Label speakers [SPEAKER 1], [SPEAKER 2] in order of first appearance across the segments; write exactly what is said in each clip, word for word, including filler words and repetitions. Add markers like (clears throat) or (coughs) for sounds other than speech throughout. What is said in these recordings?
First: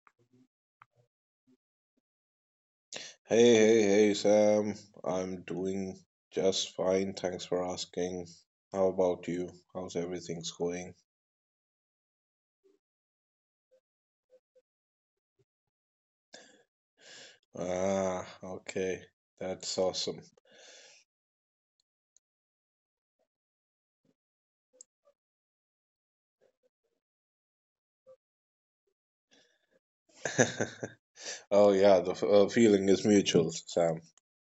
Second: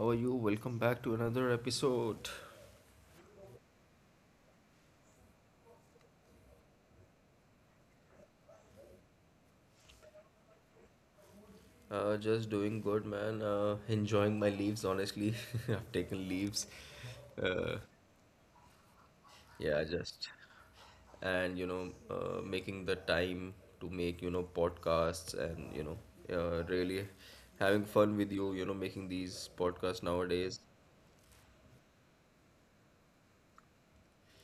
[SPEAKER 1] how are you? Welcome back to another episode.
[SPEAKER 2] Hey, hey, hey, Sam. I'm doing just fine. Thanks for asking. How about you? How's everything's going?
[SPEAKER 1] Uh, just doing good, man. Uh, enjoying my leaves, honestly. (laughs) I've taken leaves. Uh,
[SPEAKER 2] Ah, okay. That's
[SPEAKER 1] yeah,
[SPEAKER 2] awesome.
[SPEAKER 1] just and you know, uh, Making the time to make you know podcasts and you know, uh, really having fun with you. You know, making these podcasts nowadays.
[SPEAKER 2] (laughs) Oh, yeah, the f- uh, feeling is mutual, Sam,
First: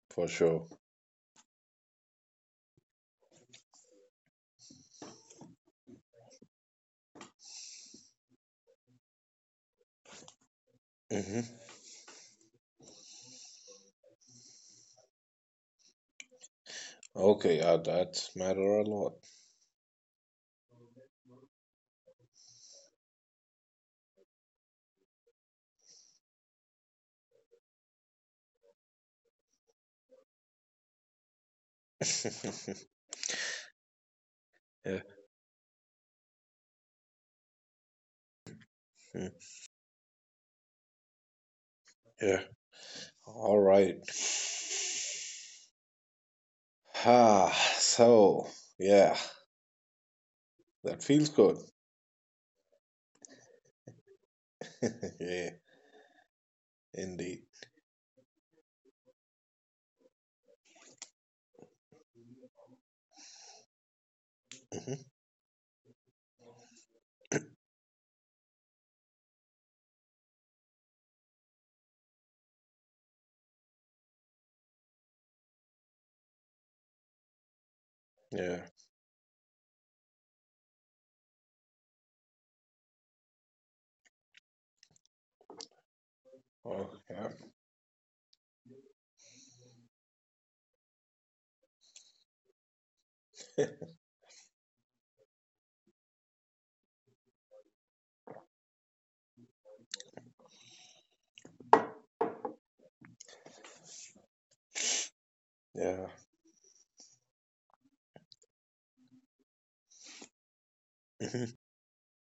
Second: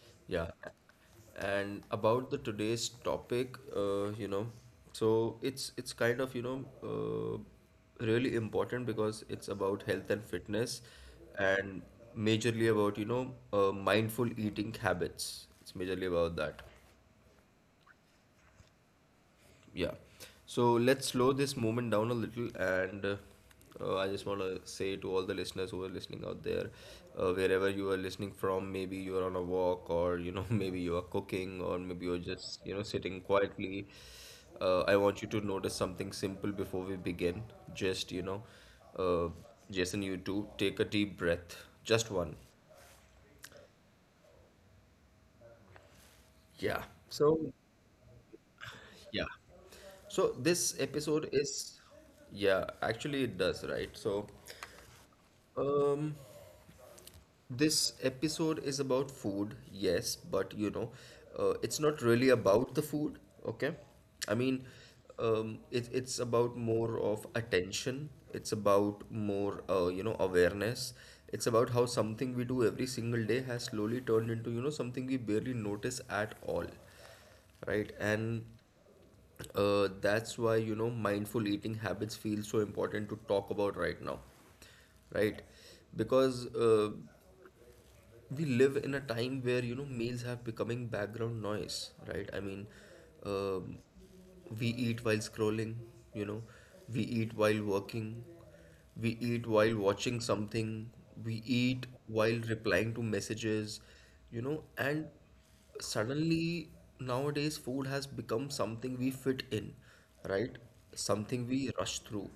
[SPEAKER 2] for
[SPEAKER 1] Yeah.
[SPEAKER 2] sure.
[SPEAKER 1] And about the today's topic, uh, you know, so it's it's kind of, you know, uh, really important because it's about health and fitness
[SPEAKER 2] hmm
[SPEAKER 1] and majorly about, you know, uh, mindful eating habits. It's majorly about that.
[SPEAKER 2] Okay, yeah, that matter a lot.
[SPEAKER 1] Yeah. So let's slow this moment down a little. And uh, uh, I just want to say to all the listeners who are listening out there, uh, wherever you are listening from. Maybe you're on a walk, or you know, (laughs) maybe you are cooking, or maybe you're just you know
[SPEAKER 2] (laughs)
[SPEAKER 1] sitting quietly. Uh, I
[SPEAKER 2] Yeah,
[SPEAKER 1] want you to notice something simple before we begin. Just you know, uh,
[SPEAKER 2] mm,
[SPEAKER 1] Jason, you too, take a deep breath, just one.
[SPEAKER 2] yeah. All right. (sighs)
[SPEAKER 1] Yeah. So
[SPEAKER 2] Ah, so, yeah,
[SPEAKER 1] yeah. So this
[SPEAKER 2] that
[SPEAKER 1] episode
[SPEAKER 2] feels good.
[SPEAKER 1] is, yeah, actually it does, right? So
[SPEAKER 2] (laughs) Yeah,
[SPEAKER 1] Um,
[SPEAKER 2] indeed.
[SPEAKER 1] this episode is about food, yes, but you know, uh, it's not really about the food, okay? I mean,
[SPEAKER 2] Hmm
[SPEAKER 1] um, it, it's about more of attention. It's about more, uh, you know, awareness. It's about how something we do every single day has slowly turned into, you know, something we barely notice at all, right? And
[SPEAKER 2] Yeah.
[SPEAKER 1] uh, that's why, you know, mindful eating habits feel so important to talk about right now, right? Because uh,
[SPEAKER 2] Oh, yeah.
[SPEAKER 1] we live in a time where you know meals have becoming background noise, right? i mean um,
[SPEAKER 2] (laughs)
[SPEAKER 1] we eat while scrolling, you know, we eat while working, we eat while watching something, we eat while replying to messages, you know. And
[SPEAKER 2] Yeah.
[SPEAKER 1] suddenly nowadays food has become something we fit in, right? Something
[SPEAKER 2] Mhm.
[SPEAKER 1] we rush through.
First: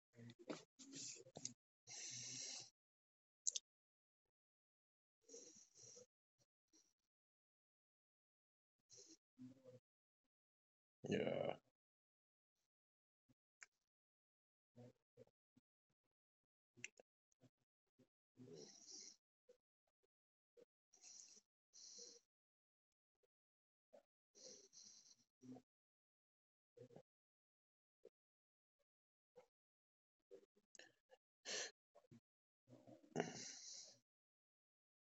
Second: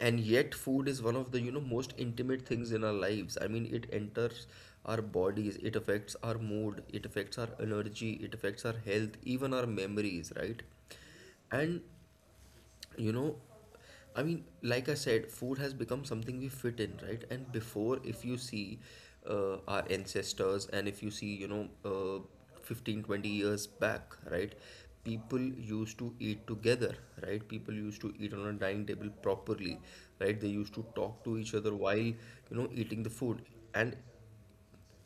[SPEAKER 1] And yet food is one of the you know most intimate things in our lives. I mean, it enters our bodies, it affects our mood, it affects our energy, it affects our health, even our memories, right?
[SPEAKER 2] Yeah.
[SPEAKER 1] And you know, I mean, like I said, food has become something we fit in, right? And before, if you see, uh, our ancestors, and if you see you know, uh, fifteen twenty years back, right? People used to eat together, right? People used to eat on a dining table properly, right? They used to talk to each other while you know eating the food. And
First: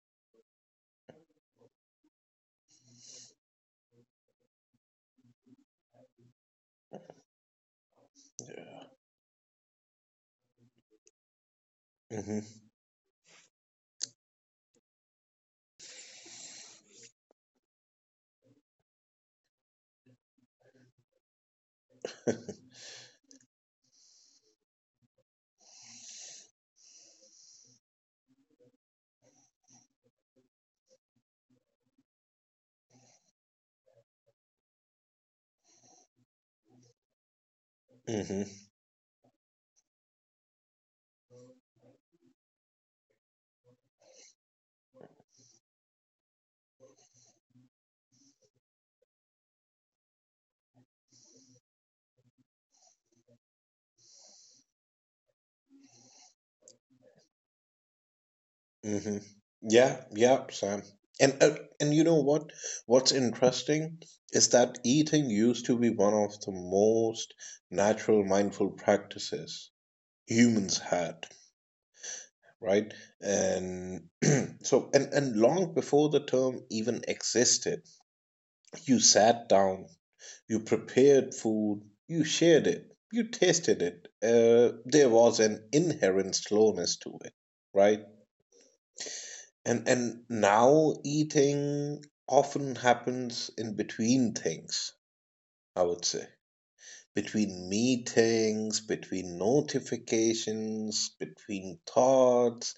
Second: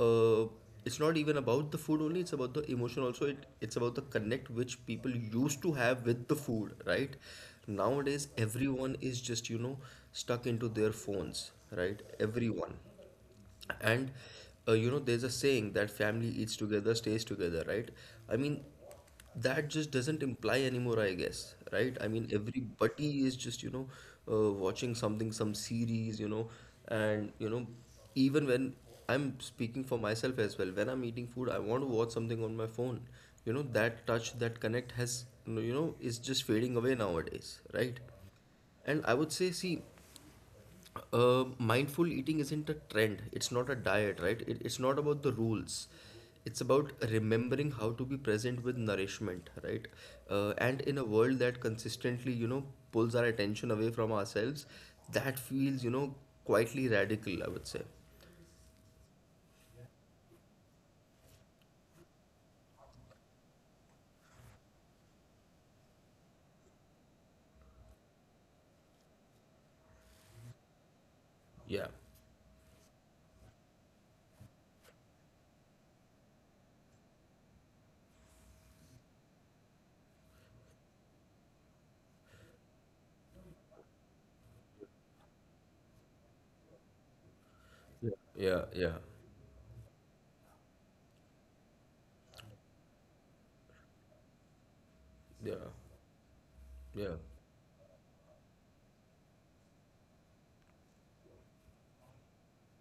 [SPEAKER 1] uh, it's not even about the food only, it's about the emotion also. It, it's about the connect which people used to have with the food, right? Nowadays,
[SPEAKER 2] Yeah.
[SPEAKER 1] everyone is just you know stuck into their phones, right?
[SPEAKER 2] Mhm.
[SPEAKER 1] Everyone. And uh, you know, there's a saying that family eats together stays together, right? I mean, that just doesn't imply anymore, I guess, right? I mean,
[SPEAKER 2] (laughs)
[SPEAKER 1] everybody is just you know, uh, watching something, some series, you know. And you know, even when I'm speaking for myself as well, when I'm eating food, I want to watch something on my phone, you know. That touch, that connect has you know is just fading away nowadays, right?
[SPEAKER 2] Mhm.
[SPEAKER 1] And I would say, see, uh, mindful eating isn't a trend. It's not a diet, right? It, it's not about the rules. It's about remembering how to be present with nourishment, right? Uh, and in a world that consistently, you know, pulls our attention away from ourselves, that feels, you know, quietly radical, I would say.
[SPEAKER 2] Mhm. Yeah. Yeah, Sam. And uh, and you know what? What's interesting is that eating used to be one of the most natural mindful practices humans had, right? And (clears throat) so and and long before the term even existed, you sat down. You prepared food, you shared it, you tasted it. Uh, there was an inherent slowness to it, right?
[SPEAKER 1] Yeah, yeah,
[SPEAKER 2] And and now eating often happens in between things,
[SPEAKER 1] yeah,
[SPEAKER 2] I would say.
[SPEAKER 1] yeah,
[SPEAKER 2] Between meetings, between notifications, between thoughts,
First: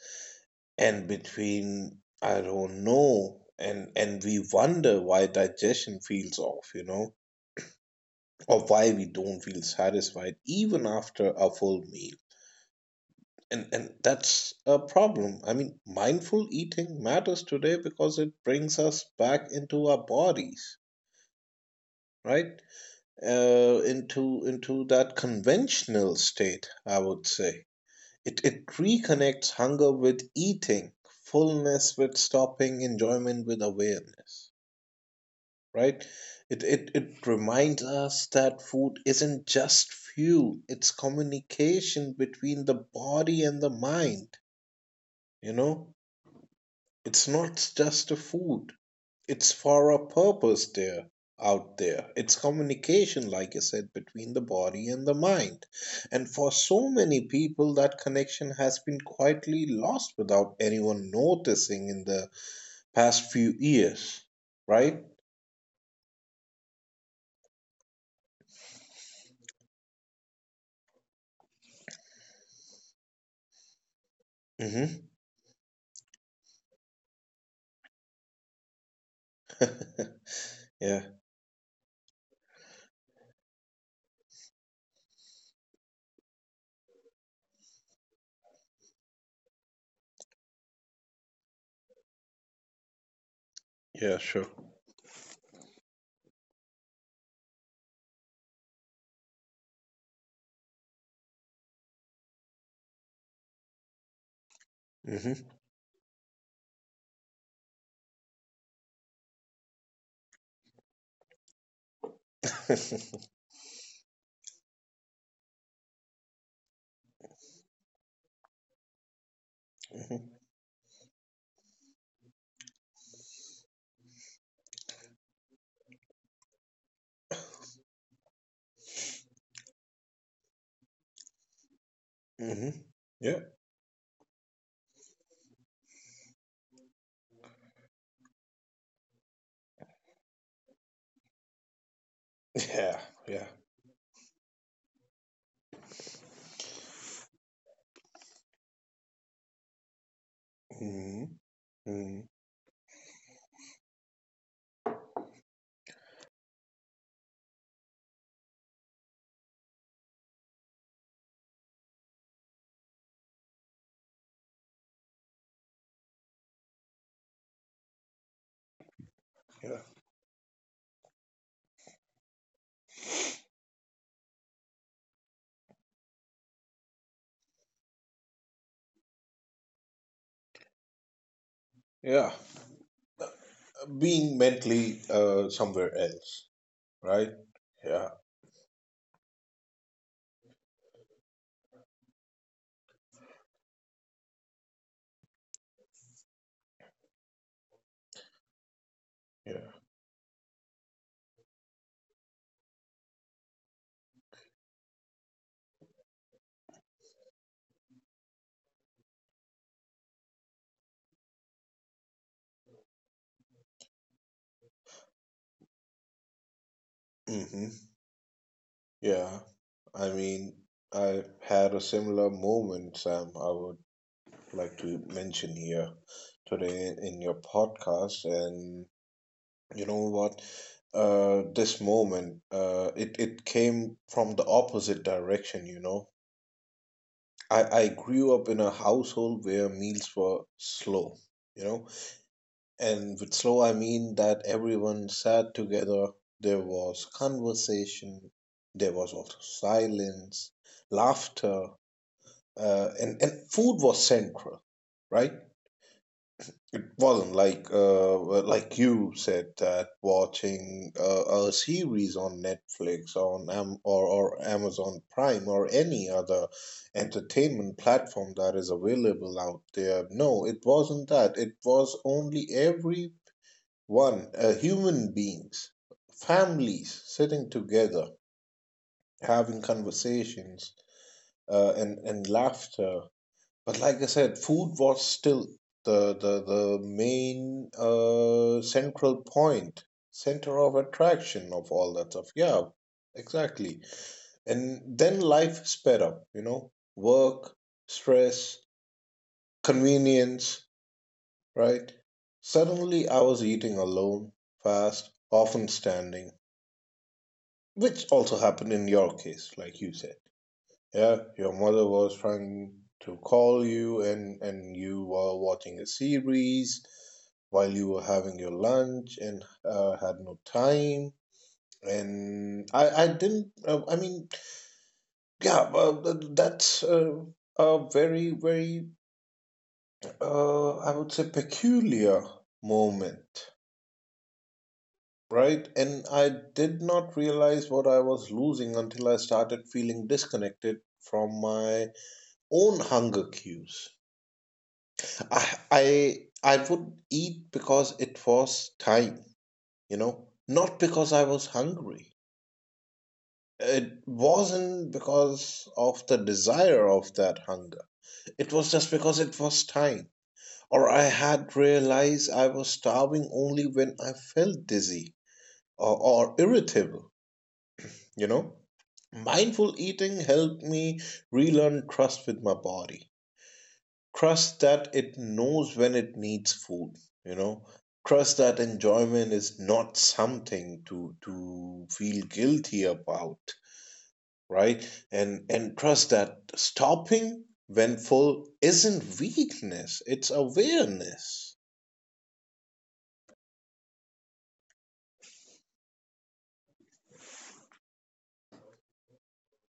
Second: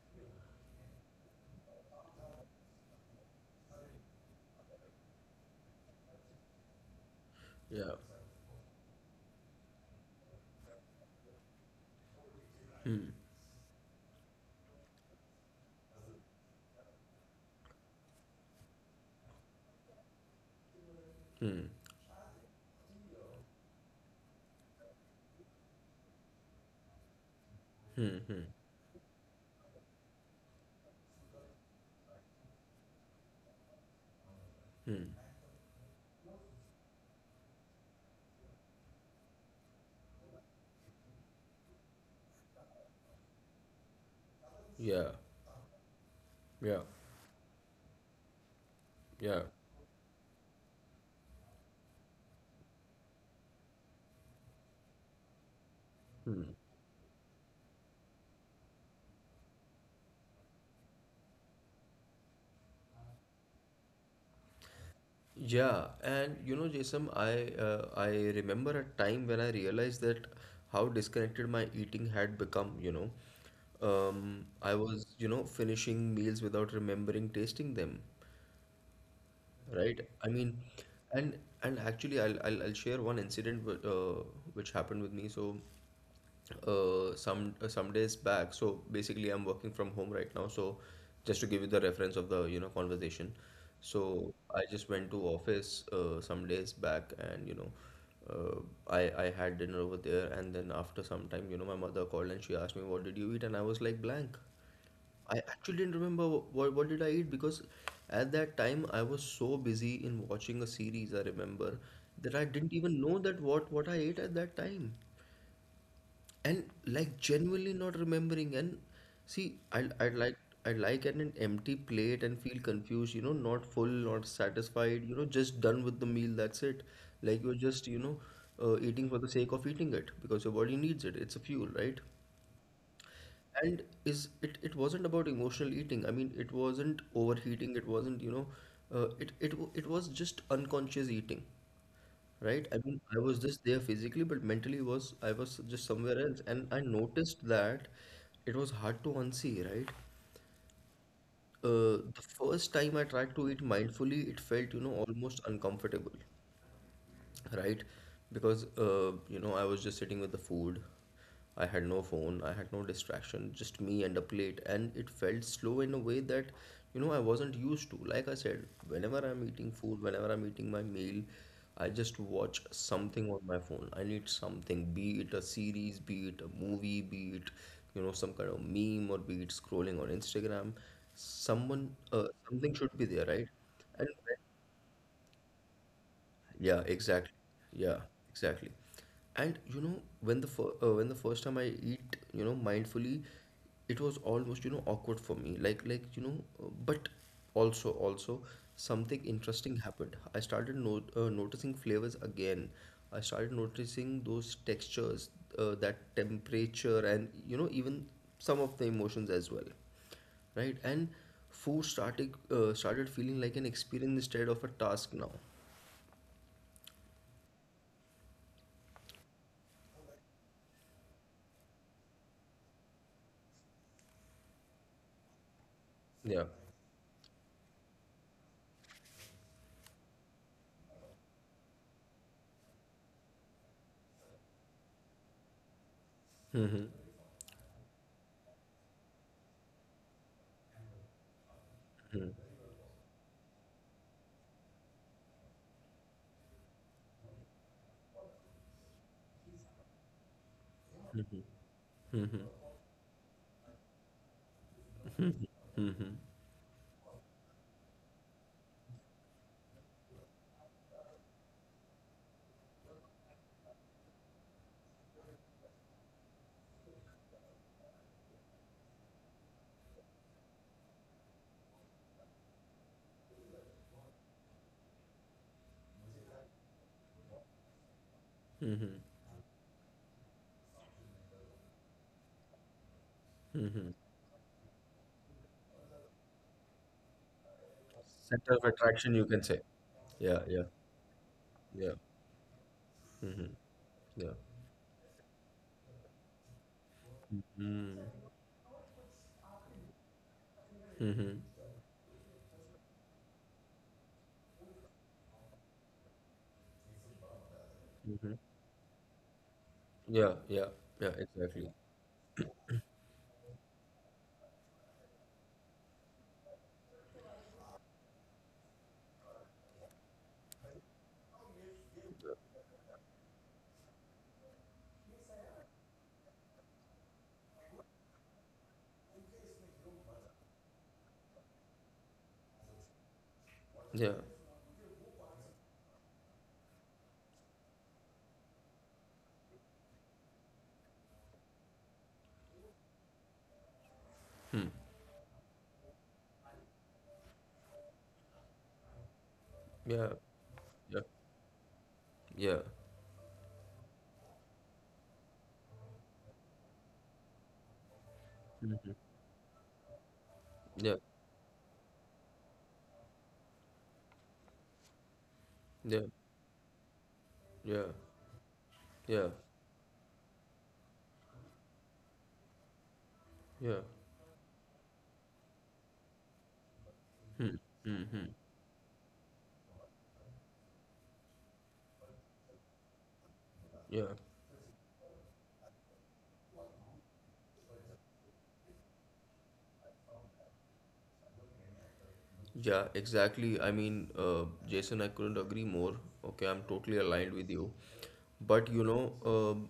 [SPEAKER 2] and between I don't know. And and we wonder why digestion feels off, you know,
[SPEAKER 1] yeah.
[SPEAKER 2] or why we don't feel satisfied even after a full meal. And, and that's a problem. I mean, mindful eating matters today because it brings us back into our bodies,
[SPEAKER 1] Hmm.
[SPEAKER 2] right? Uh, into into that conventional state, I would say.
[SPEAKER 1] Hmm.
[SPEAKER 2] It
[SPEAKER 1] Hmm.
[SPEAKER 2] it reconnects hunger with eating, fullness with stopping, enjoyment with awareness.
[SPEAKER 1] Hmm.
[SPEAKER 2] Right? It, it, it reminds us that food isn't just fuel, it's communication between the body and the mind.
[SPEAKER 1] Yeah,
[SPEAKER 2] You know,
[SPEAKER 1] yeah,
[SPEAKER 2] it's not just a food,
[SPEAKER 1] yeah.
[SPEAKER 2] it's for a purpose there, out there. It's communication, like I said, between the body and the mind. And for so many people, that connection has been quietly lost without anyone noticing in the past few years, right?
[SPEAKER 1] Yeah, and you know, Jason, I uh, I remember a time when I realized that how disconnected my eating had become, you know. Um, I
[SPEAKER 2] hmm
[SPEAKER 1] was, you know, finishing meals without remembering tasting them.
[SPEAKER 2] (laughs)
[SPEAKER 1] Right. I mean,
[SPEAKER 2] yeah,
[SPEAKER 1] and and actually, I'll I'll, I'll share one incident wh- uh, which happened with me. So, uh, some uh, some days back. So basically, I'm working from home right now. So, just to give you the reference of the you know conversation. So
[SPEAKER 2] yeah, sure.
[SPEAKER 1] I just went to office uh, some days back, and you know, uh, I I had dinner over there, and then after some time, you know, my mother called and she asked me, "What did you eat?" And I was like, "Blank." I
[SPEAKER 2] Mm-hmm.
[SPEAKER 1] actually didn't remember what, what did I eat, because at that time I was so busy in watching a series, I remember, that I didn't even know that what, what I ate at that time. And like genuinely not remembering. And see I I like I like an, an empty plate and feel confused, you know, not full, not satisfied, you know, just done with the meal, that's it. Like you're just, you know, uh, eating for the sake of eating it because your body needs it. It's a fuel, right?
[SPEAKER 2] hmm (laughs) Yeah.
[SPEAKER 1] And is it, it wasn't about emotional eating. I mean, it wasn't overheating. It wasn't, you know, uh, it, it w- it was just unconscious eating, right? I
[SPEAKER 2] Yeah.
[SPEAKER 1] mean, I was
[SPEAKER 2] Yeah.
[SPEAKER 1] just there physically, but mentally was I was just somewhere else, and I noticed that it was hard to unsee, right?
[SPEAKER 2] hmm
[SPEAKER 1] Uh, the
[SPEAKER 2] hmm
[SPEAKER 1] first time I tried to eat mindfully, it felt, you know, almost uncomfortable, right? Because uh, you know, I was just sitting with the food. I had no phone, I had no distraction, just me and a plate, and it felt slow in a way that you know I wasn't used to. Like I said, whenever I'm eating
[SPEAKER 2] Yeah.
[SPEAKER 1] food, whenever I'm eating my meal, I just watch something on my phone. I need something, be it a series, be it a movie, be it you know some kind of meme, or be it scrolling on instagram, someone, uh,
[SPEAKER 2] Yeah.
[SPEAKER 1] something should be there, right? And
[SPEAKER 2] Being mentally uh, somewhere else,
[SPEAKER 1] yeah,
[SPEAKER 2] right?
[SPEAKER 1] exactly. Yeah,
[SPEAKER 2] Yeah.
[SPEAKER 1] exactly. And you know, when the fir- uh, when the first time I eat, you know, mindfully, it was almost, you know, awkward for me. Like like, you know, uh, but also also something
[SPEAKER 2] Yeah.
[SPEAKER 1] interesting happened. I started no uh, noticing flavors again. I started noticing those textures, uh, that temperature, and you know, even some of the emotions as well, right? And food started uh, started feeling like an experience instead of a task now.
[SPEAKER 2] hmm Yeah. I mean, I had a similar moment, Sam. I would like to mention here
[SPEAKER 1] Yeah.
[SPEAKER 2] today in your podcast. And you know what? Uh, this moment, uh, it, it came from the opposite direction, you know. I, I grew up in a household where meals were slow, you know. And with slow, I mean that everyone sat together, there was conversation, there was also silence, laughter, uh, and, and food was central, right?
[SPEAKER 1] Hmm.
[SPEAKER 2] It wasn't like uh, well, like you said that watching uh, a series on Netflix on Am- or or Amazon Prime or any other entertainment platform that is available out there. No, it wasn't that. It was only everyone, uh, human beings, families sitting together,
[SPEAKER 1] Hmm.
[SPEAKER 2] having conversations uh, and and laughter, but like I said, food was still the the the main
[SPEAKER 1] Center
[SPEAKER 2] uh,
[SPEAKER 1] of
[SPEAKER 2] central
[SPEAKER 1] attraction, you can say.
[SPEAKER 2] point,
[SPEAKER 1] Yeah,
[SPEAKER 2] center
[SPEAKER 1] yeah,
[SPEAKER 2] of attraction of all
[SPEAKER 1] yeah,
[SPEAKER 2] that stuff. Yeah,
[SPEAKER 1] hmm,
[SPEAKER 2] exactly.
[SPEAKER 1] yeah,
[SPEAKER 2] And then life sped up. You know, work, stress, convenience,
[SPEAKER 1] hmm,
[SPEAKER 2] right? Suddenly, I was eating alone, fast, often standing, which also happened in your case, like you said.
[SPEAKER 1] yeah, yeah, yeah,
[SPEAKER 2] Yeah, your
[SPEAKER 1] exactly.
[SPEAKER 2] mother was trying to call you and and you were watching a series while you were having your lunch and uh, had no time. And I I didn't uh, I mean yeah uh, th- that's uh, a very very uh, I would say peculiar moment,
[SPEAKER 1] Yeah,
[SPEAKER 2] right? And I did not realize what I was losing until I started feeling disconnected from my own hunger cues. I I I would eat because it was time, you
[SPEAKER 1] yeah,
[SPEAKER 2] know, not
[SPEAKER 1] yeah,
[SPEAKER 2] because I was hungry.
[SPEAKER 1] yeah,
[SPEAKER 2] It wasn't because of the desire of that hunger. It was just because it was time. Or
[SPEAKER 1] yeah,
[SPEAKER 2] I had realized I was starving only when I felt dizzy, or,
[SPEAKER 1] yeah,
[SPEAKER 2] or irritable,
[SPEAKER 1] yeah,
[SPEAKER 2] you know.
[SPEAKER 1] yeah,
[SPEAKER 2] Mindful eating helped me relearn trust with my body.
[SPEAKER 1] yeah,
[SPEAKER 2] Trust that it knows when it needs food, you know. Trust that enjoyment is not something to to feel guilty about,
[SPEAKER 1] yeah,
[SPEAKER 2] right? And and trust that stopping when full isn't weakness, it's awareness.
[SPEAKER 1] yeah, exactly. I mean, uh, Jason, I couldn't agree more. Okay, I'm totally aligned with you. But you know, um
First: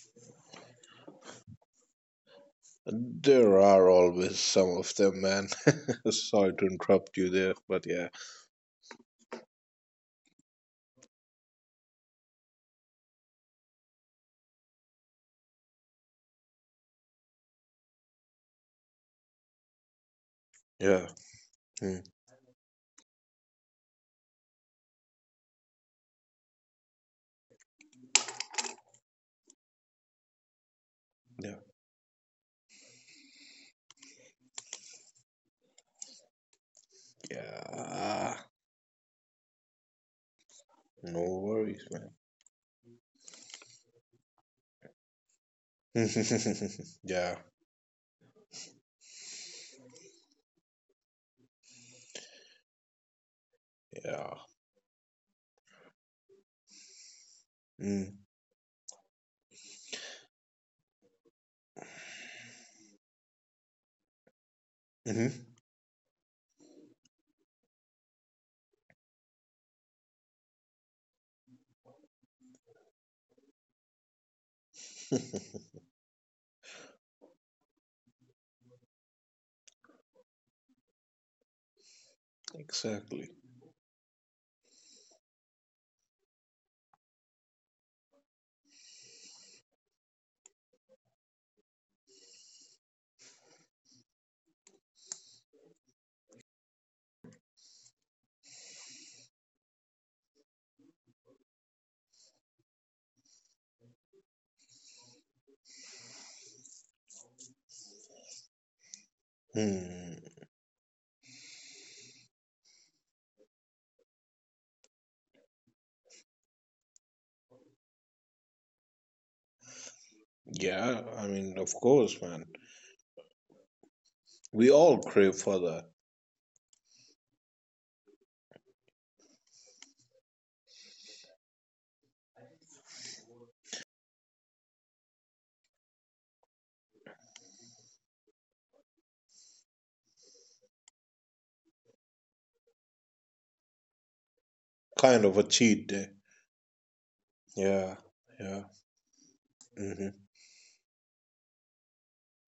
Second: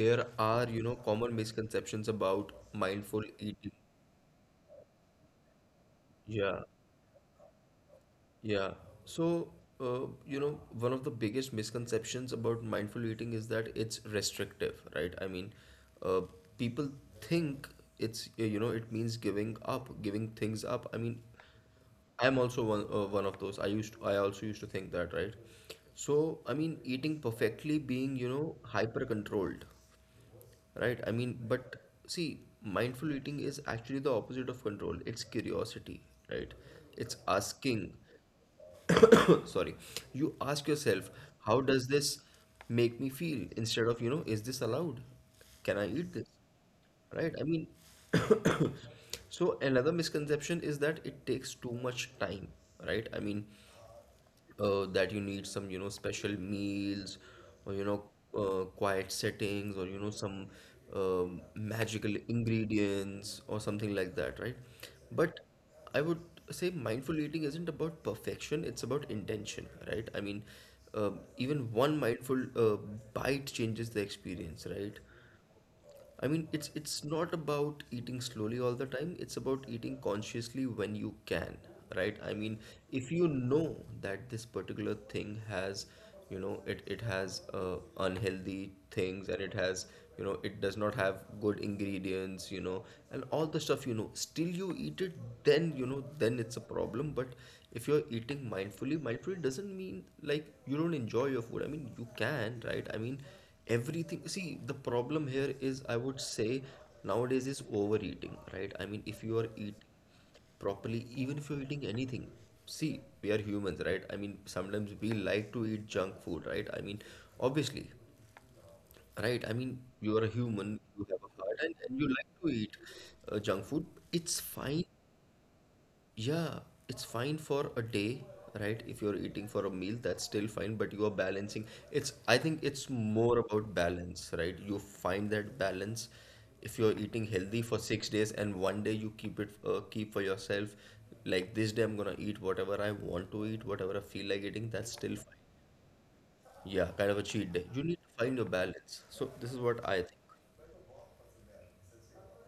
[SPEAKER 1] there are, you know, common misconceptions about mindful
[SPEAKER 2] There
[SPEAKER 1] eating.
[SPEAKER 2] are always some of them, man. (laughs) Sorry
[SPEAKER 1] Yeah.
[SPEAKER 2] to interrupt you there, but yeah.
[SPEAKER 1] Yeah. So, uh, you know, one of the biggest misconceptions about mindful eating is that it's restrictive, right? I mean, uh, people think it's, uh, you know, it means giving up, giving things up. I
[SPEAKER 2] Yeah.
[SPEAKER 1] mean,
[SPEAKER 2] Mm.
[SPEAKER 1] I'm also one, uh, one of those. I used to, I also used to think that, right? So, I mean, eating perfectly, being, you know, hyper controlled, right? I mean,
[SPEAKER 2] Yeah.
[SPEAKER 1] but see, mindful eating is actually the opposite of control. It's curiosity, right? It's asking.
[SPEAKER 2] Yeah.
[SPEAKER 1] (coughs) Sorry. You ask yourself,
[SPEAKER 2] No
[SPEAKER 1] how
[SPEAKER 2] worries,
[SPEAKER 1] does
[SPEAKER 2] man.
[SPEAKER 1] this make me feel, instead of you know, is this allowed, can I eat this,
[SPEAKER 2] (laughs) Yeah,
[SPEAKER 1] right? I mean, (coughs) so another misconception is that it takes too much time, right? I mean,
[SPEAKER 2] yeah.
[SPEAKER 1] uh, that you need some you know special meals, or you know,
[SPEAKER 2] Mm.
[SPEAKER 1] uh, quiet settings, or you know some um magical ingredients or something like that, right? But
[SPEAKER 2] hmm
[SPEAKER 1] I would say mindful eating isn't about perfection, it's about intention, right? I mean, uh, even one mindful uh, bite changes the experience, right? I mean, it's it's not about eating slowly all the time. It's about eating consciously when you can, right? I mean, if
[SPEAKER 2] Exactly.
[SPEAKER 1] you know that this particular thing has, you know, it it has uh, unhealthy things, and it has, you know, it does not have good ingredients, you know, and all the stuff you know. Still, you eat it, then you know, then it's a problem. But if you're eating mindfully, mindfully doesn't mean like you don't enjoy your food. I mean, you can, right? I mean, everything, see, the problem here is, I would say, nowadays is overeating, right? I mean, if you are eat
[SPEAKER 2] Hmm.
[SPEAKER 1] properly, even if you're eating anything, see, we are humans, right? I mean, sometimes we like to eat junk food, right? I mean, obviously, right? I mean, you are a human,
[SPEAKER 2] Yeah,
[SPEAKER 1] you have
[SPEAKER 2] I
[SPEAKER 1] a heart,
[SPEAKER 2] mean,
[SPEAKER 1] and,
[SPEAKER 2] of
[SPEAKER 1] and you
[SPEAKER 2] course,
[SPEAKER 1] like to
[SPEAKER 2] man.
[SPEAKER 1] eat uh, junk food, it's
[SPEAKER 2] We
[SPEAKER 1] fine.
[SPEAKER 2] all crave for that
[SPEAKER 1] Yeah, it's fine for a day, right? If you're eating for a meal, that's still fine, but you are balancing. It's, I think it's more about balance, right? You find that balance. If you're eating healthy for six days and one day you keep it, uh, keep for yourself, like this day I'm gonna eat whatever I want to eat, whatever I feel like eating, that's still
[SPEAKER 2] kind
[SPEAKER 1] fine.
[SPEAKER 2] of a cheat day.
[SPEAKER 1] Yeah, kind of a cheat day. You
[SPEAKER 2] Yeah,
[SPEAKER 1] need to find your
[SPEAKER 2] yeah.
[SPEAKER 1] balance. So this is what I think.
[SPEAKER 2] hmm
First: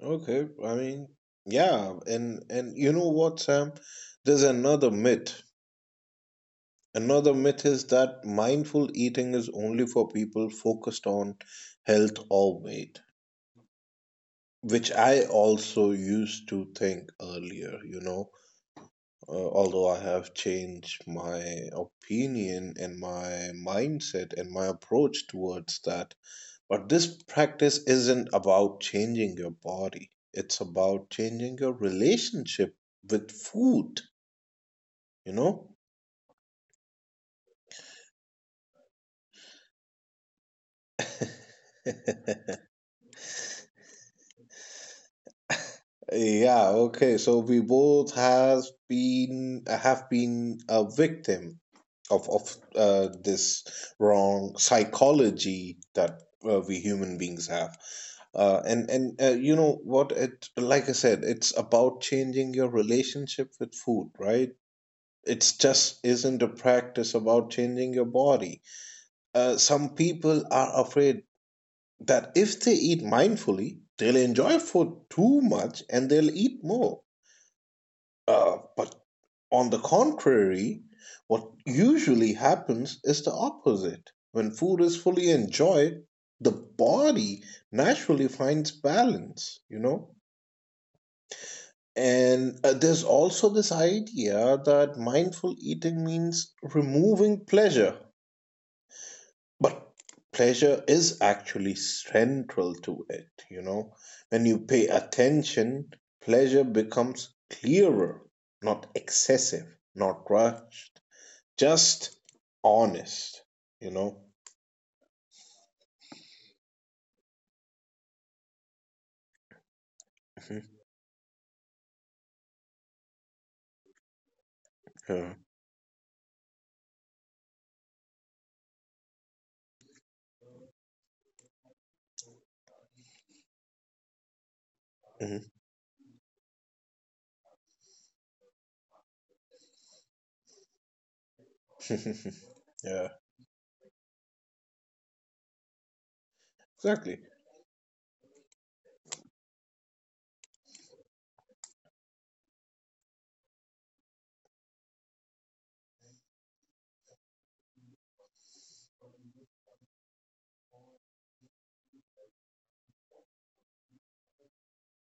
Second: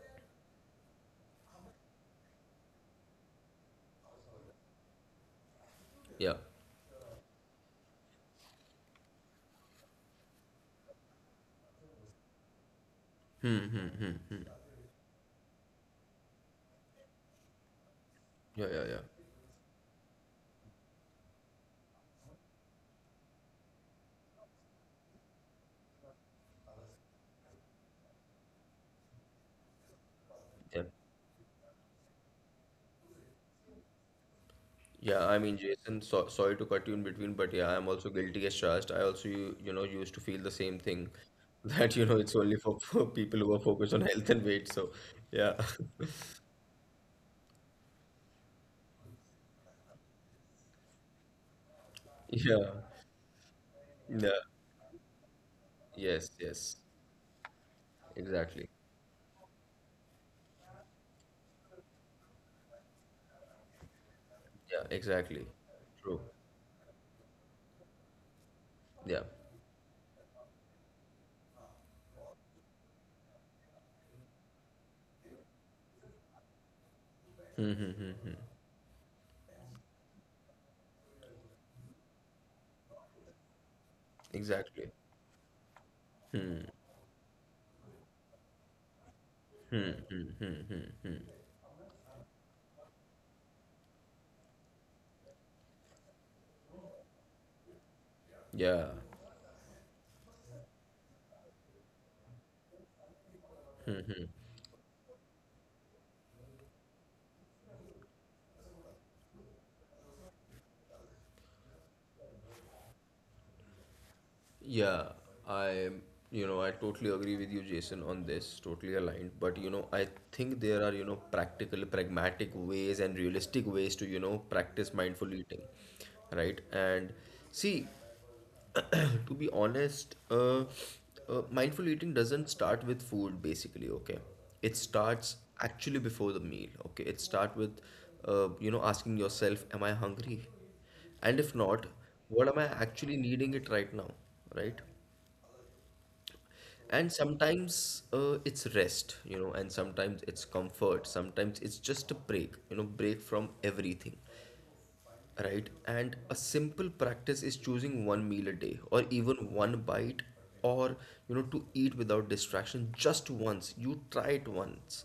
[SPEAKER 2] Okay, I mean, yeah, and and you know what, Sam? There's another myth.
[SPEAKER 1] Yeah,
[SPEAKER 2] Another myth is that mindful eating is only for people focused on health or weight, which I also used to think earlier, you know,
[SPEAKER 1] yeah, yeah, yeah,
[SPEAKER 2] uh, although I have changed my opinion and my mindset and my approach towards that. But this practice isn't about changing your body, it's
[SPEAKER 1] yeah.
[SPEAKER 2] about changing your relationship with food,
[SPEAKER 1] Yeah,
[SPEAKER 2] you
[SPEAKER 1] I mean,
[SPEAKER 2] know?
[SPEAKER 1] Jason, so, sorry to cut you in between, but yeah, I'm also guilty as charged. I also, you, you know, used to feel the same thing (laughs) that, you know, it's
[SPEAKER 2] (laughs)
[SPEAKER 1] only for, for people who are focused on health and weight. So, yeah,
[SPEAKER 2] Yeah, okay. So we both has been have been a victim of
[SPEAKER 1] (laughs)
[SPEAKER 2] of
[SPEAKER 1] yeah,
[SPEAKER 2] uh, this
[SPEAKER 1] yeah,
[SPEAKER 2] wrong psychology that
[SPEAKER 1] yes,
[SPEAKER 2] uh,
[SPEAKER 1] yes,
[SPEAKER 2] we human beings have. Uh,
[SPEAKER 1] exactly.
[SPEAKER 2] and and uh, You know what, it like I said, it's about changing your relationship with food, right?
[SPEAKER 1] Yeah, exactly.
[SPEAKER 2] it's just
[SPEAKER 1] True.
[SPEAKER 2] isn't a practice about changing your body.
[SPEAKER 1] Yeah,
[SPEAKER 2] Uh, some people are afraid that if they eat mindfully they'll enjoy food too much and they'll eat more, uh, but on the contrary, what usually happens is the opposite. When food
[SPEAKER 1] exactly.
[SPEAKER 2] is fully enjoyed, the body naturally finds balance, you know. And uh, there's also this idea that mindful eating means removing pleasure,
[SPEAKER 1] Yeah.
[SPEAKER 2] but pleasure is actually central to it. You know, when you pay attention, pleasure becomes clearer, not excessive, not rushed, just honest. You know?
[SPEAKER 1] Yeah, I, you know, I totally agree with you, Jason, on this, totally aligned. But, you know, I think there
[SPEAKER 2] Mhm.
[SPEAKER 1] are, you know, practical, pragmatic ways and realistic ways to, you know, practice mindful
[SPEAKER 2] Yeah.
[SPEAKER 1] eating, right? And see, (clears throat) to be honest, uh, uh, mindful eating doesn't start with food, basically, okay? It starts
[SPEAKER 2] Mhm.
[SPEAKER 1] actually before the meal, okay? It starts with, uh, you know, asking yourself, am I hungry? And if not,
[SPEAKER 2] (laughs)
[SPEAKER 1] what am I
[SPEAKER 2] Yeah,
[SPEAKER 1] actually needing it right now, right? And
[SPEAKER 2] exactly.
[SPEAKER 1] sometimes uh, it's rest, you know, and sometimes it's comfort, sometimes it's just a break, you know, break from everything, right? And a simple practice is choosing one meal a day or even one bite or, you know, to eat without distraction just once. You try it once.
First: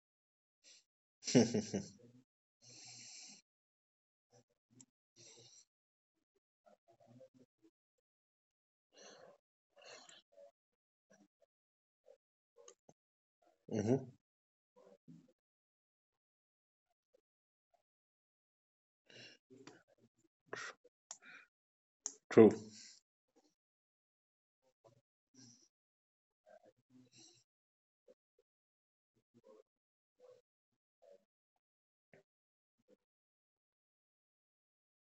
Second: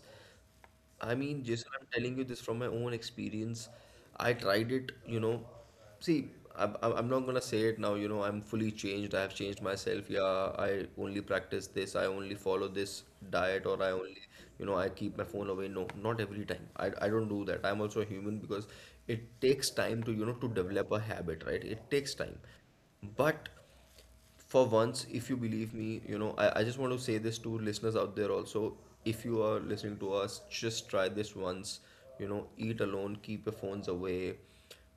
[SPEAKER 1] I mean, Jason, I'm
[SPEAKER 2] (laughs)
[SPEAKER 1] telling you this from my own experience. I tried it, you know. See, i I'm I'm not gonna say it now, you know, I'm fully changed. I have changed myself. Yeah, I only practice this. I only follow this diet, or I
[SPEAKER 2] hmm
[SPEAKER 1] only, you know, I keep my phone away. No, not every time. I, I don't do that. I'm also a human because it takes time to, you know, to develop a habit, right? It takes time.
[SPEAKER 2] True.
[SPEAKER 1] But for once, if you believe me, you know, I, I just want to say this to listeners out there also. If you are listening to us, just try this once. You know, eat alone, keep your phones away.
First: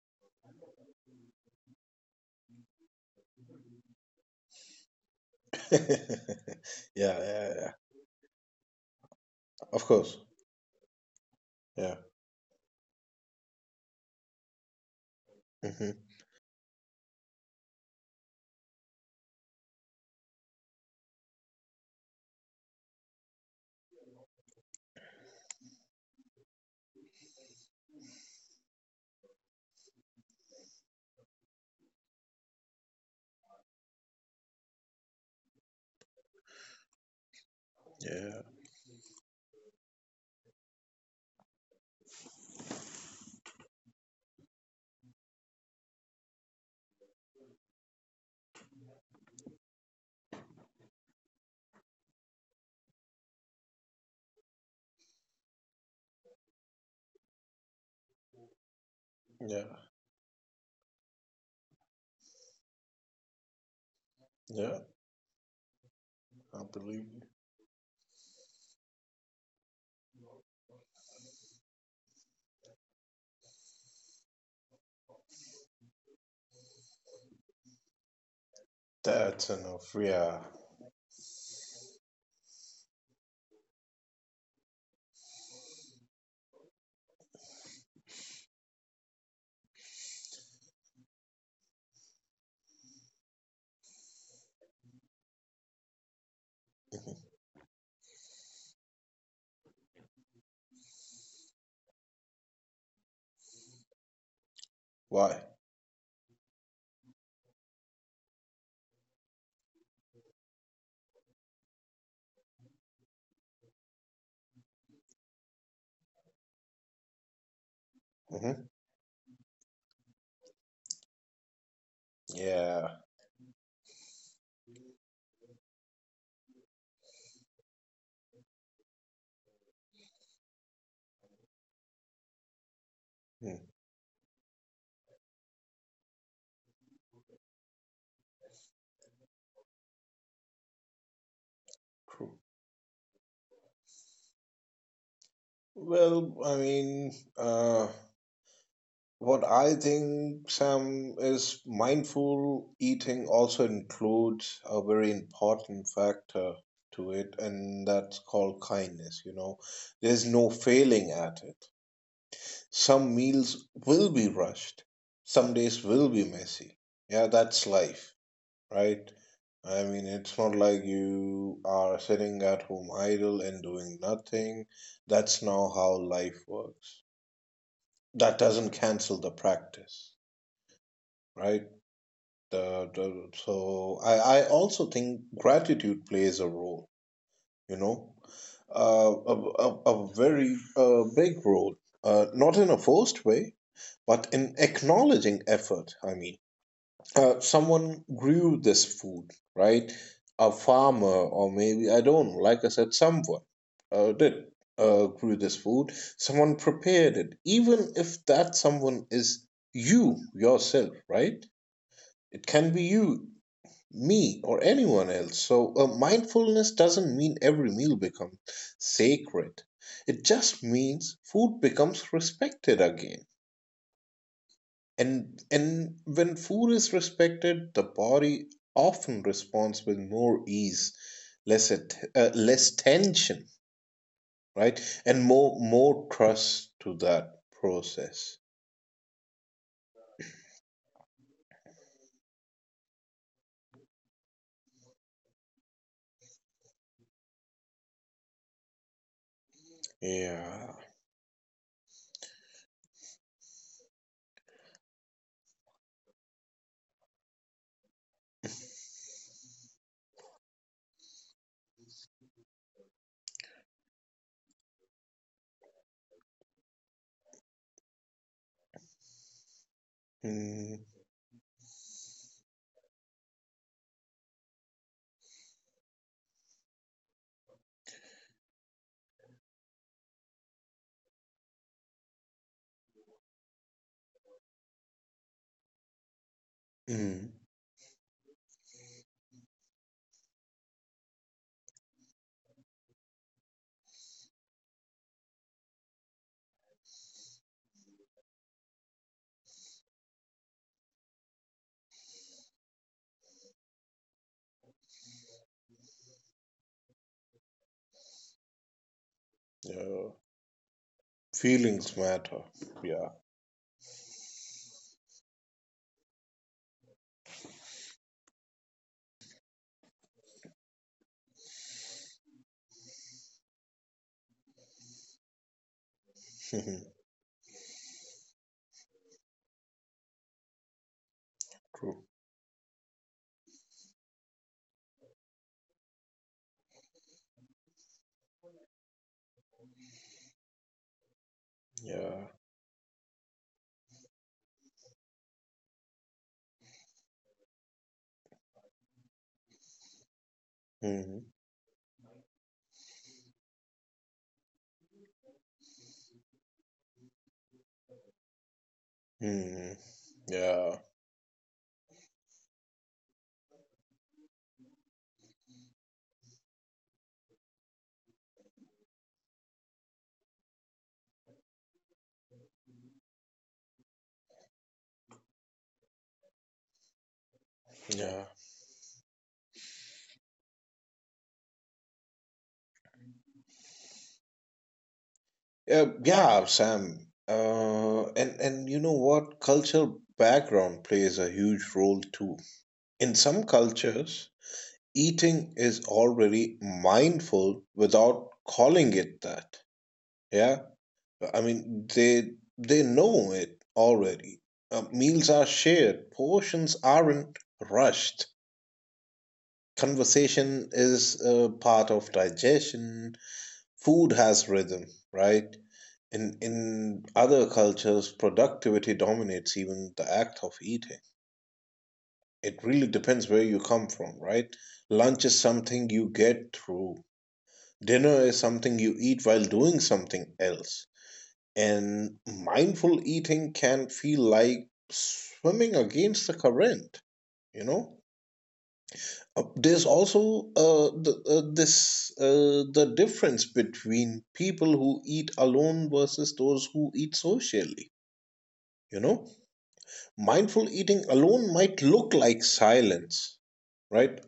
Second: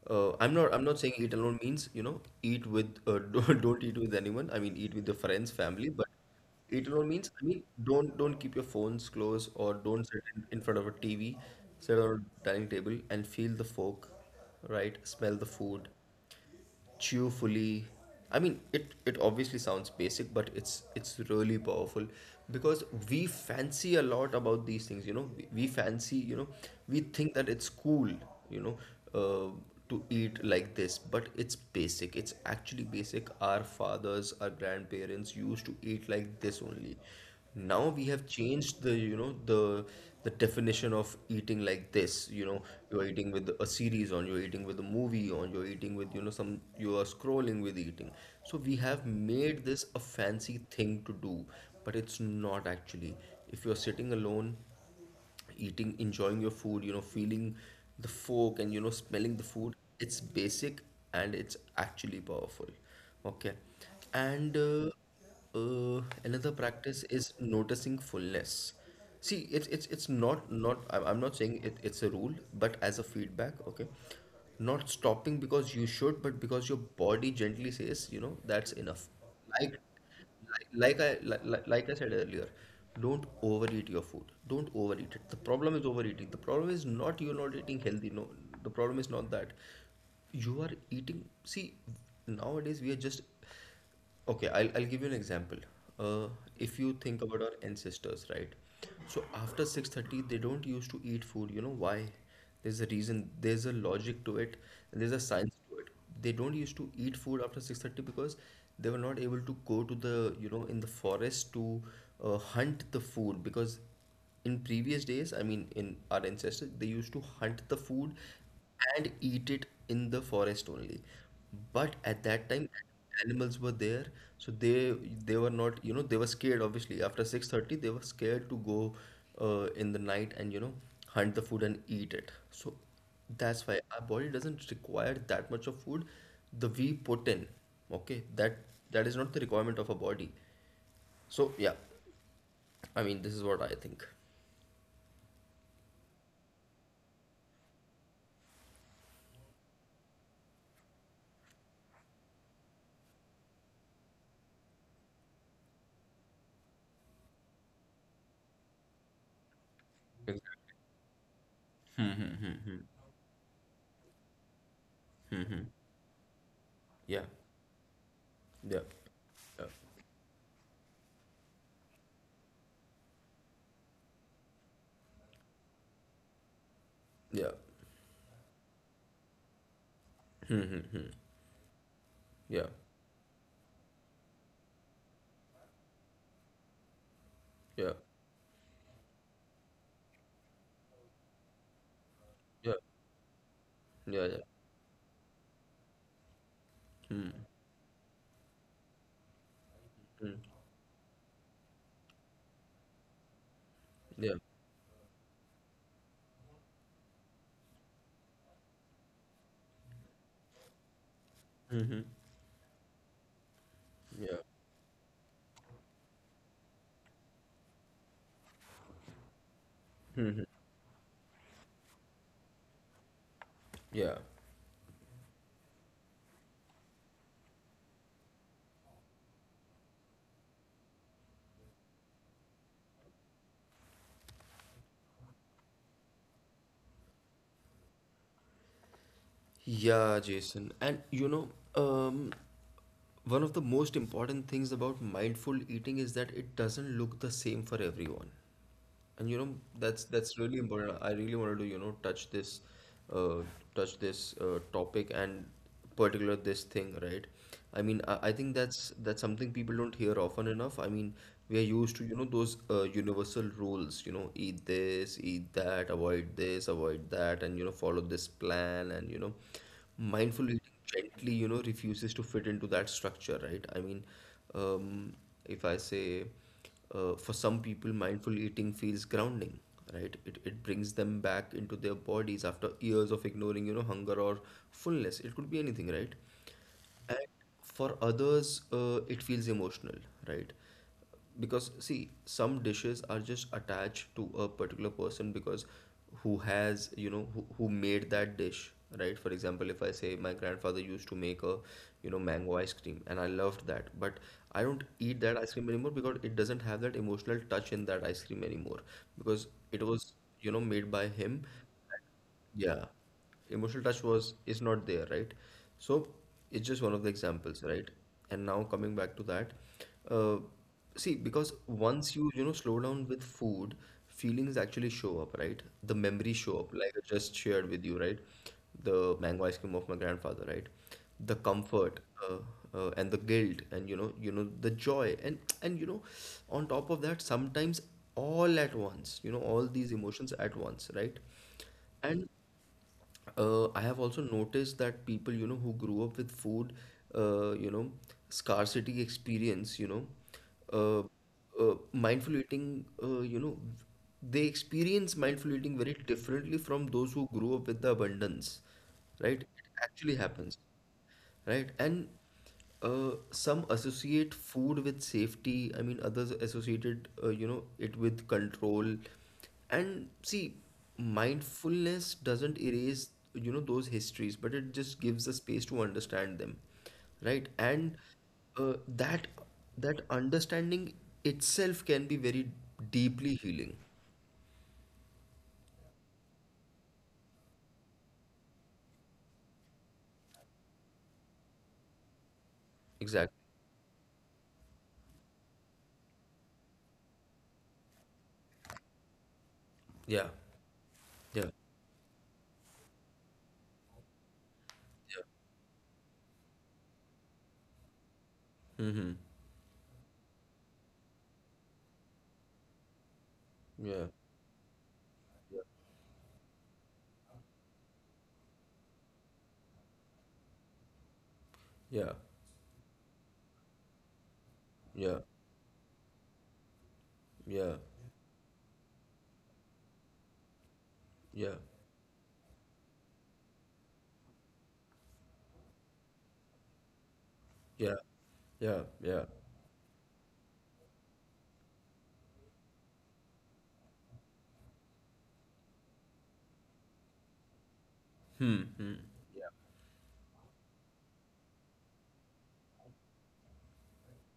[SPEAKER 1] Uh, I'm not. I'm not saying eat alone means you know eat with. Uh, (laughs) don't, don't eat with anyone. I mean, eat with your friends,
[SPEAKER 2] (laughs)
[SPEAKER 1] family, but
[SPEAKER 2] Yeah,
[SPEAKER 1] eat alone
[SPEAKER 2] yeah,
[SPEAKER 1] means I mean
[SPEAKER 2] yeah.
[SPEAKER 1] don't don't keep your phones close or
[SPEAKER 2] Of
[SPEAKER 1] don't
[SPEAKER 2] course.
[SPEAKER 1] sit in, in front of a T V,
[SPEAKER 2] Yeah.
[SPEAKER 1] sit on a dining table and feel the fork, right? Smell the food,
[SPEAKER 2] hmm
[SPEAKER 1] cheerfully. I mean, it it obviously sounds basic, but it's it's really powerful, because we fancy a lot about these things, you know. We, we fancy, you know, we think that it's cool, you know, uh, to eat like this, but it's basic. It's actually basic. Our fathers, our grandparents used to eat like this only. Now we have
[SPEAKER 2] Yeah,
[SPEAKER 1] changed the, you know, the the definition of eating like this, you know. You're eating with a series on, you're eating with a movie on, you're eating with, you know, some, you are scrolling with eating. So we have made this a fancy thing to do, but it's not actually. If you're sitting alone, eating, enjoying your food, you know, feeling the fork and, you know, smelling the
[SPEAKER 2] yeah,
[SPEAKER 1] food, it's basic, and it's actually powerful. Okay. And
[SPEAKER 2] yeah.
[SPEAKER 1] uh, uh, another
[SPEAKER 2] I
[SPEAKER 1] practice
[SPEAKER 2] believe you.
[SPEAKER 1] is noticing fullness. See, it's it's it's not not I'm I'm not saying it, it's a rule, but as a feedback, okay? Not stopping because you should, but because your body gently says, you know, that's enough.
[SPEAKER 2] That and
[SPEAKER 1] like
[SPEAKER 2] of yeah.
[SPEAKER 1] like I like, like like like I said earlier, don't overeat your food. Don't overeat it. The problem is overeating. The problem is not you're not eating healthy. No, the problem is not that you are eating. See, nowadays we are just. Okay, I'll, I'll give you an example. Uh, if you think
[SPEAKER 2] hmm
[SPEAKER 1] about our ancestors, right? So after six thirty, they don't used to eat food. You know why? There's a reason. There's a logic to it. And there's a
[SPEAKER 2] Why?
[SPEAKER 1] science to it. They don't used to eat food after six thirty because they were not able to go to the, you know, in the forest to uh, hunt the food, because in previous days, I mean, in our ancestors, they used to hunt the food
[SPEAKER 2] Hmm
[SPEAKER 1] and eat it in the forest only. But at that time,
[SPEAKER 2] Yeah.
[SPEAKER 1] animals were there, so they they were not, you know, they were scared. Obviously, after six thirty, they were scared to go uh, in the night and, you know, hunt the food and eat it. So
[SPEAKER 2] Hmm,
[SPEAKER 1] that's why our body doesn't require that much of food. The we put in, okay, that that is not the requirement of a body. So yeah,
[SPEAKER 2] true.
[SPEAKER 1] I mean, this is what I think.
[SPEAKER 2] Well, I mean, uh, what I think, Sam, is mindful eating also includes a very important factor to it, and that's called kindness. You know, there's no failing at it.
[SPEAKER 1] Hmm, hmm, hmm, hmm,
[SPEAKER 2] Some meals will be rushed.
[SPEAKER 1] hmm,
[SPEAKER 2] Some
[SPEAKER 1] hmm.
[SPEAKER 2] days will be messy.
[SPEAKER 1] Yeah,
[SPEAKER 2] Yeah, that's life,
[SPEAKER 1] yeah,
[SPEAKER 2] right?
[SPEAKER 1] yeah,
[SPEAKER 2] I mean, it's not like you are sitting at home idle and doing nothing. That's not how life works.
[SPEAKER 1] yeah,
[SPEAKER 2] That doesn't cancel the practice,
[SPEAKER 1] Hmm, hmm, hmm.
[SPEAKER 2] right?
[SPEAKER 1] yeah,
[SPEAKER 2] The, the, so I, I also think gratitude plays a role, you
[SPEAKER 1] yeah,
[SPEAKER 2] know, uh, a, a, a very uh, big role. Uh, not in
[SPEAKER 1] yeah,
[SPEAKER 2] a forced way,
[SPEAKER 1] yeah,
[SPEAKER 2] but
[SPEAKER 1] yeah,
[SPEAKER 2] in acknowledging effort. I mean,
[SPEAKER 1] Hmm,
[SPEAKER 2] uh, someone grew this food, right?
[SPEAKER 1] hmm,
[SPEAKER 2] A farmer, or maybe I don't know, like I said, someone uh,
[SPEAKER 1] yeah,
[SPEAKER 2] did uh, grew this food, someone prepared it, even if that someone is you yourself, right?
[SPEAKER 1] Hmm, hmm,
[SPEAKER 2] It can be you,
[SPEAKER 1] yeah,
[SPEAKER 2] me or anyone else. So uh, mindfulness doesn't mean every meal becomes sacred, it
[SPEAKER 1] Hmm, hmm,
[SPEAKER 2] just means food becomes respected again.
[SPEAKER 1] yeah,
[SPEAKER 2] And and when food is respected, the body often responds with more ease, less at, uh, less tension, right? And more more trust to that process.
[SPEAKER 1] yeah, Jason. And you know, um, one of the most important things about mindful eating is that it doesn't look the same for everyone. And you know that's that's really
[SPEAKER 2] Yeah.
[SPEAKER 1] important. I really wanted to, you know, touch this, uh, touch this uh, topic and particular this thing, right? I mean, I, I think that's that's something people don't hear often enough. I mean, we are used to, you know, those uh, universal rules, you know, eat this, eat that, avoid this, avoid that, and you know follow this plan, and you know, mindful eating
[SPEAKER 2] Mm,
[SPEAKER 1] gently, you know, refuses to fit into that structure, right? I mean, um, if I say, uh, for some people mindful eating feels grounding, right? It, it brings them back into their bodies after years of ignoring, you know, hunger or fullness. It could be anything, right?
[SPEAKER 2] mm,
[SPEAKER 1] And for others, uh, it feels emotional, right? Because see, some dishes are just attached to a particular person because who has, you know, who, who made that dish, right? For example, if I say, my grandfather used to make a, you know, mango ice cream, and I loved that, but I don't eat that ice cream anymore because it doesn't have that emotional touch in that ice cream anymore, because it was,
[SPEAKER 2] yeah.
[SPEAKER 1] you know, made by him.
[SPEAKER 2] Feelings matter.
[SPEAKER 1] Yeah,
[SPEAKER 2] Yeah.
[SPEAKER 1] emotional touch was is not there, right? So it's just one of the examples, right? And now coming back to that, uh, see, because once you, you know, slow down with food, feelings actually show up, right? The memories show up, like I
[SPEAKER 2] (laughs)
[SPEAKER 1] just shared with you, right? The mango ice cream of my grandfather, right? The comfort,
[SPEAKER 2] True.
[SPEAKER 1] uh, uh, and the guilt, and you know, you know, the joy, and and you know, on top of that, sometimes all at once, you know, all these emotions at once, right? And
[SPEAKER 2] Yeah.
[SPEAKER 1] uh, I have also noticed that people, you know, who grew up with food, uh, you know, scarcity experience, you know,
[SPEAKER 2] Mm,
[SPEAKER 1] uh, uh, mindful eating, uh, you know, they experience mindful eating very differently from those who grew up with the abundance, right? It
[SPEAKER 2] mm,
[SPEAKER 1] actually happens,
[SPEAKER 2] yeah.
[SPEAKER 1] right? And uh, some associate food with safety. I mean, others associated, uh, you know, it with control. And see, mindfulness doesn't erase, you know, those histories, but it just gives a space to understand them, right? And
[SPEAKER 2] Yeah.
[SPEAKER 1] uh, that that understanding itself can be very deeply healing.
[SPEAKER 2] Yeah. Yeah. Sam. Uh, and and you know what? Cultural background plays a huge role too. In
[SPEAKER 1] Exactly.
[SPEAKER 2] some cultures, eating is already mindful without calling it that.
[SPEAKER 1] Yeah.
[SPEAKER 2] Yeah, I
[SPEAKER 1] Yeah.
[SPEAKER 2] mean, they they know it already. Uh,
[SPEAKER 1] Yeah.
[SPEAKER 2] meals are shared, portions aren't rushed.
[SPEAKER 1] Mm-hmm.
[SPEAKER 2] Conversation is uh, part of digestion.
[SPEAKER 1] Yeah.
[SPEAKER 2] Food has rhythm, right? In in other cultures, productivity dominates even the act of eating.
[SPEAKER 1] Yeah.
[SPEAKER 2] It really depends where you come from, right?
[SPEAKER 1] Yeah.
[SPEAKER 2] Lunch is something you get through.
[SPEAKER 1] Yeah.
[SPEAKER 2] Dinner is something you eat while doing something else,
[SPEAKER 1] Yeah.
[SPEAKER 2] and mindful eating can feel like swimming against the current, you
[SPEAKER 1] Yeah.
[SPEAKER 2] know?
[SPEAKER 1] Yeah, yeah.
[SPEAKER 2] Uh, There's also uh, the, uh, this uh, the difference between people who eat alone versus those who eat socially,
[SPEAKER 1] Hmm.
[SPEAKER 2] you know? Mindful eating alone might look like silence, right?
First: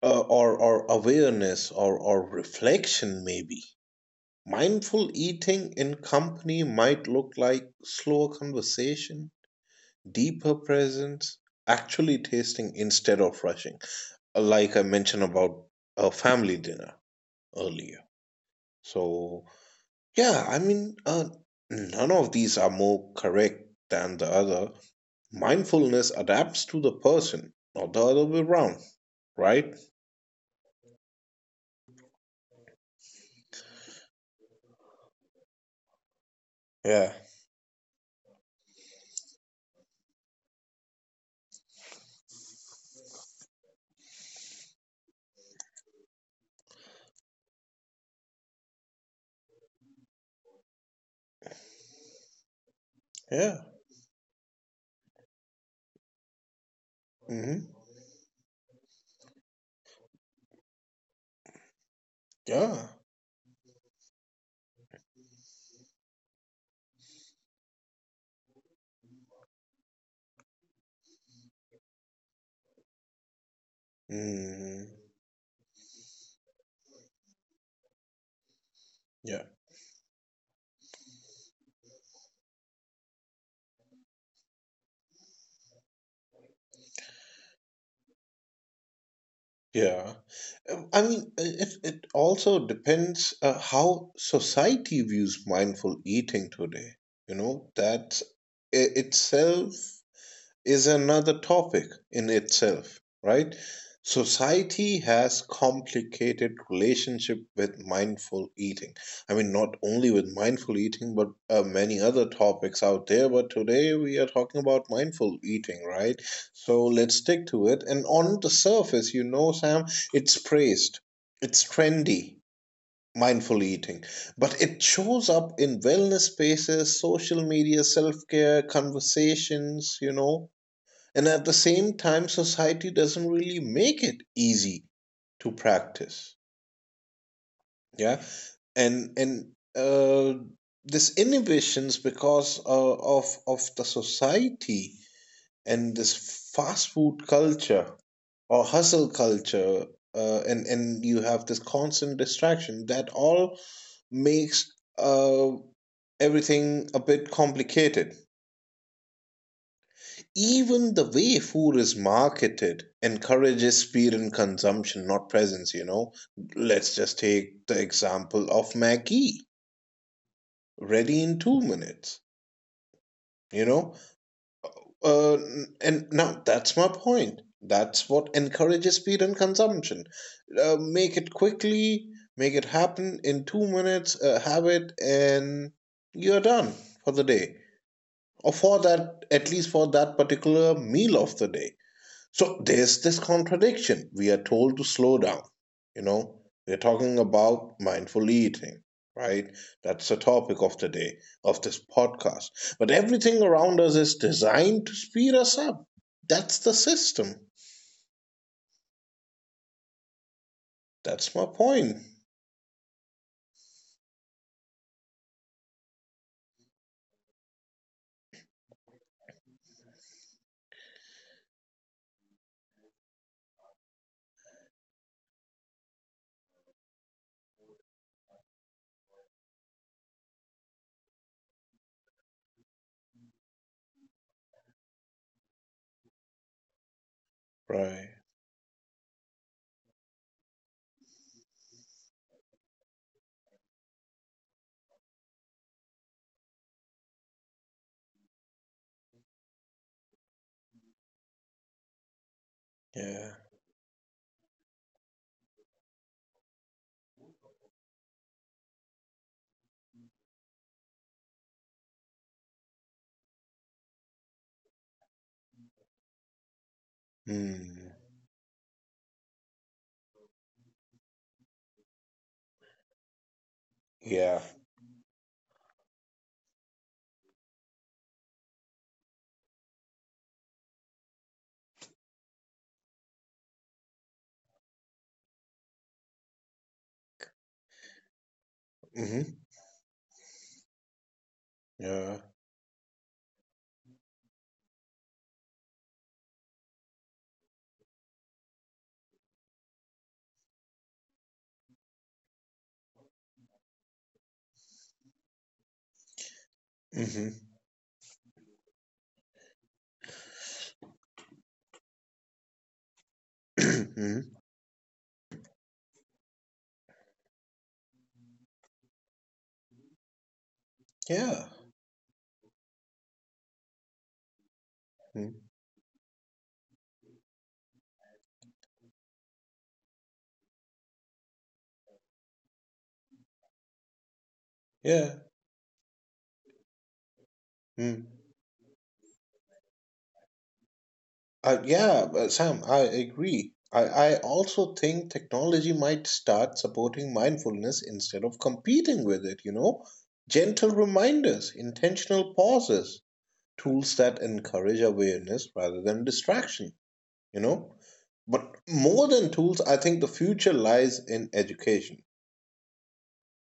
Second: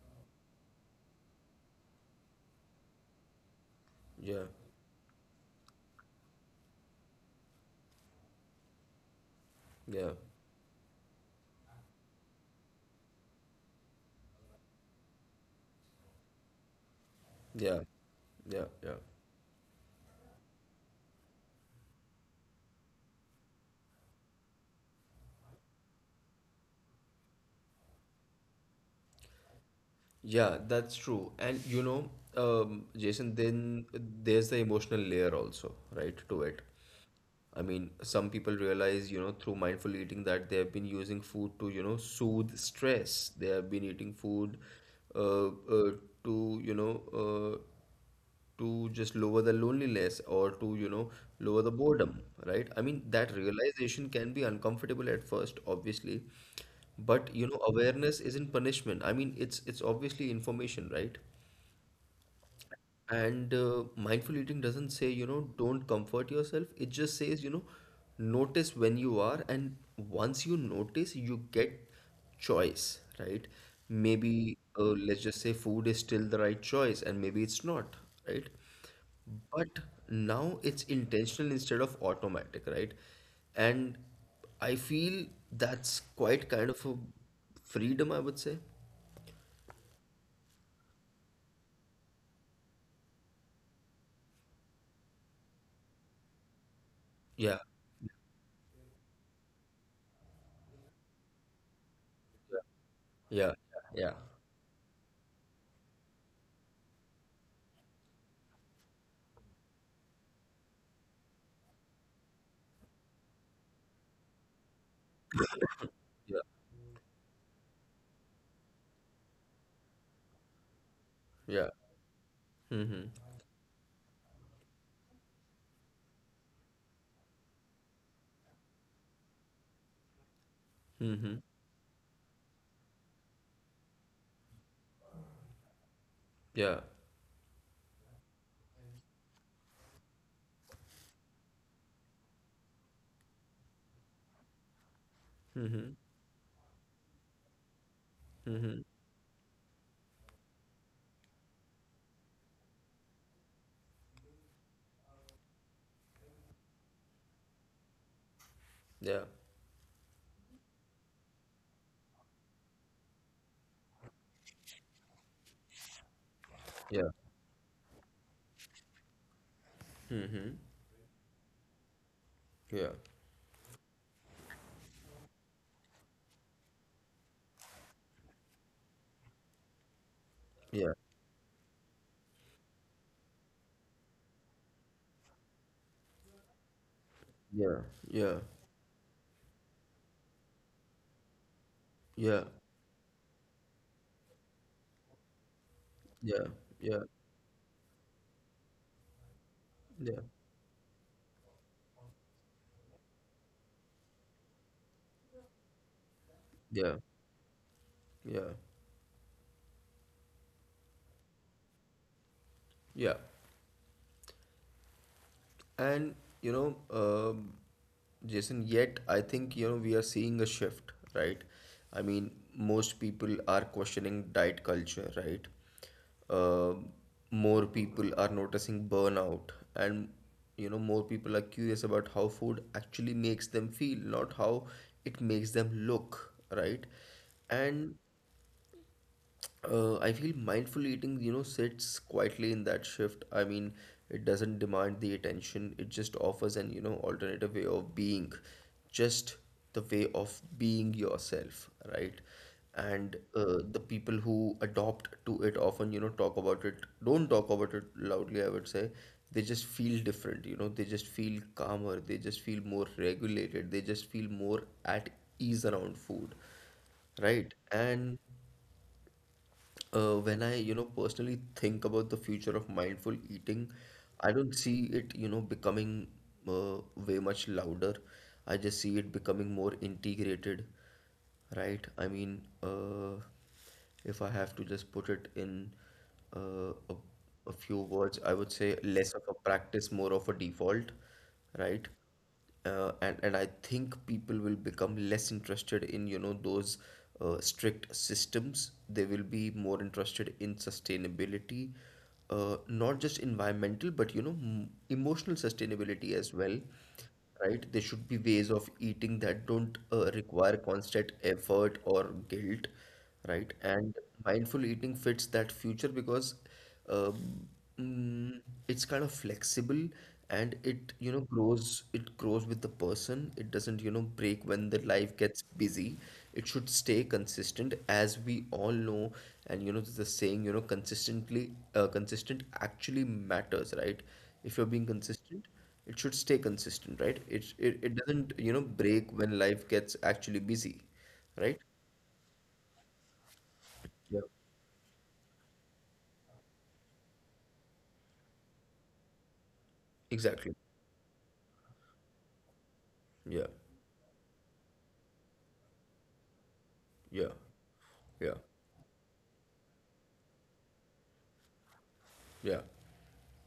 [SPEAKER 2] Uh, or or awareness, or or reflection maybe.
[SPEAKER 1] Yeah,
[SPEAKER 2] Mindful eating in company might look like slower conversation,
[SPEAKER 1] yeah,
[SPEAKER 2] deeper presence, actually tasting instead of rushing, like I mentioned about a family dinner
[SPEAKER 1] yeah,
[SPEAKER 2] earlier.
[SPEAKER 1] yeah, yeah.
[SPEAKER 2] So, yeah, I mean, uh, none of these are more correct than the other. Mindfulness adapts to the person, not the other way around, right?
[SPEAKER 1] Yeah, that's true. And you know, um, Jason, then there's the emotional layer also, right, to it.
[SPEAKER 2] Yeah,
[SPEAKER 1] I mean, some people realize, you know, through mindful eating that they have been using food to, you know, soothe stress. They have been eating food uh, uh, to, you know, uh, to just lower the loneliness or to, you know, lower the boredom, right? I mean, that
[SPEAKER 2] yeah,
[SPEAKER 1] realization can be uncomfortable at first, obviously, but you know,
[SPEAKER 2] hmm
[SPEAKER 1] awareness isn't punishment. I mean, it's it's obviously information, right?
[SPEAKER 2] yeah,
[SPEAKER 1] And uh, mindful eating doesn't say, you know, don't comfort yourself. It just says, you know, notice when you are. And once you notice, you get choice, right? Maybe, uh,
[SPEAKER 2] mm,
[SPEAKER 1] let's just say food is still the right choice, and maybe it's not, right?
[SPEAKER 2] yeah,
[SPEAKER 1] But now it's intentional instead of automatic, right? And I feel that's quite kind of a freedom, I would say.
[SPEAKER 2] yeah. Um, I mean, uh, it, it also depends uh, how society views mindful eating today. You
[SPEAKER 1] Yeah,
[SPEAKER 2] know, that i- itself is another topic in itself,
[SPEAKER 1] yeah,
[SPEAKER 2] right?
[SPEAKER 1] yeah,
[SPEAKER 2] Society has complicated relationship with mindful eating. I mean, not only with mindful eating, but uh, many other topics out there. But today we are talking about mindful eating, right?
[SPEAKER 1] yeah,
[SPEAKER 2] So let's stick to it. And on the surface, you know, Sam, it's praised, it's
[SPEAKER 1] yeah.
[SPEAKER 2] trendy,
[SPEAKER 1] Mm-hmm.
[SPEAKER 2] mindful eating, but it shows up in wellness spaces, social media, self care, conversations, you know. And at the same time, society doesn't really make it easy to practice.
[SPEAKER 1] Yeah.
[SPEAKER 2] Yeah. And, and, uh, this inhibitions because uh, of of the society and this fast food culture or hustle culture, uh, and and you have this constant distraction that all makes uh, everything a bit complicated.
[SPEAKER 1] Yeah.
[SPEAKER 2] Even the way food is marketed encourages speed and consumption, not presence, you know. Let's
[SPEAKER 1] Yeah.
[SPEAKER 2] just take the example of Maggie, ready in two minutes,
[SPEAKER 1] Yeah.
[SPEAKER 2] you know. Uh, and now that's my point. That's what encourages speed and consumption. Uh,
[SPEAKER 1] Yeah.
[SPEAKER 2] make it quickly, make it happen in two minutes, uh, have it, and you're done for the day.
[SPEAKER 1] Yeah. Yeah.
[SPEAKER 2] Or for that, at least for that particular meal of the day. So there's this contradiction. We are told to slow down. You know,
[SPEAKER 1] Yeah.
[SPEAKER 2] we're
[SPEAKER 1] Yeah.
[SPEAKER 2] talking about mindful eating, right? That's the
[SPEAKER 1] Yeah.
[SPEAKER 2] topic of the day, of this podcast. But everything around us is designed to speed us up. That's the
[SPEAKER 1] Yeah. Yeah.
[SPEAKER 2] system.
[SPEAKER 1] Yeah.
[SPEAKER 2] That's my point.
[SPEAKER 1] Yeah. And you know, um Jason, yet I think, you know, we are seeing a shift, right? I mean, most people are questioning diet culture, right? Uh, more people are noticing burnout, and you know, more people are curious about how food actually makes them feel, not how it makes them look, right? And
[SPEAKER 2] Right.
[SPEAKER 1] uh, I feel mindful eating, you know, sits quietly in that shift. I mean, it doesn't demand the attention. It just offers an, you know, alternative way of being, just the way of being yourself, right? And
[SPEAKER 2] Yeah.
[SPEAKER 1] uh, the people who adopt to it often, you know, talk about it, don't talk about it loudly, I would say. They just feel different, you know, they just feel calmer, they just feel more regulated, they just feel more at ease around food, right?
[SPEAKER 2] Hmm.
[SPEAKER 1] And uh, when I, you know, personally think about the future of mindful eating, I
[SPEAKER 2] Yeah.
[SPEAKER 1] don't see it, you know, becoming uh, way much louder. I just see it becoming more integrated, right? I mean, uh, if I have to just put it in uh, a, a few words, I would say less of a
[SPEAKER 2] Mm-hmm.
[SPEAKER 1] practice, more of a default, right?
[SPEAKER 2] Yeah.
[SPEAKER 1] uh, and and I think people will become less interested in, you know, those uh, strict systems. They will be more interested in sustainability, uh, not just environmental, but you know m- emotional sustainability as well,
[SPEAKER 2] Mm-hmm. (clears throat)
[SPEAKER 1] right? There should be ways of eating that don't uh, require constant effort or guilt, right? And
[SPEAKER 2] Mm-hmm.
[SPEAKER 1] mindful eating fits that future because um, mm, it's kind of flexible and it, you know,
[SPEAKER 2] Yeah.
[SPEAKER 1] grows it grows with the person. It doesn't, you know, break when the life
[SPEAKER 2] Mm.
[SPEAKER 1] gets busy. It should stay consistent, as we all know. And you know the saying, you know, consistently uh, consistent actually matters, right? If you're being
[SPEAKER 2] Yeah.
[SPEAKER 1] consistent, it should stay consistent, right? It, it it
[SPEAKER 2] Mm.
[SPEAKER 1] doesn't, you know, break when life gets actually busy, right?
[SPEAKER 2] Uh, yeah, uh, Sam, I agree. I, I
[SPEAKER 1] Yeah,
[SPEAKER 2] also think technology might start supporting mindfulness instead of competing with it, you know?
[SPEAKER 1] exactly.
[SPEAKER 2] Gentle reminders, intentional pauses,
[SPEAKER 1] yeah
[SPEAKER 2] tools that encourage awareness rather than distraction,
[SPEAKER 1] yeah
[SPEAKER 2] you know?
[SPEAKER 1] yeah
[SPEAKER 2] But more than tools, I think the future lies in education,
[SPEAKER 1] yeah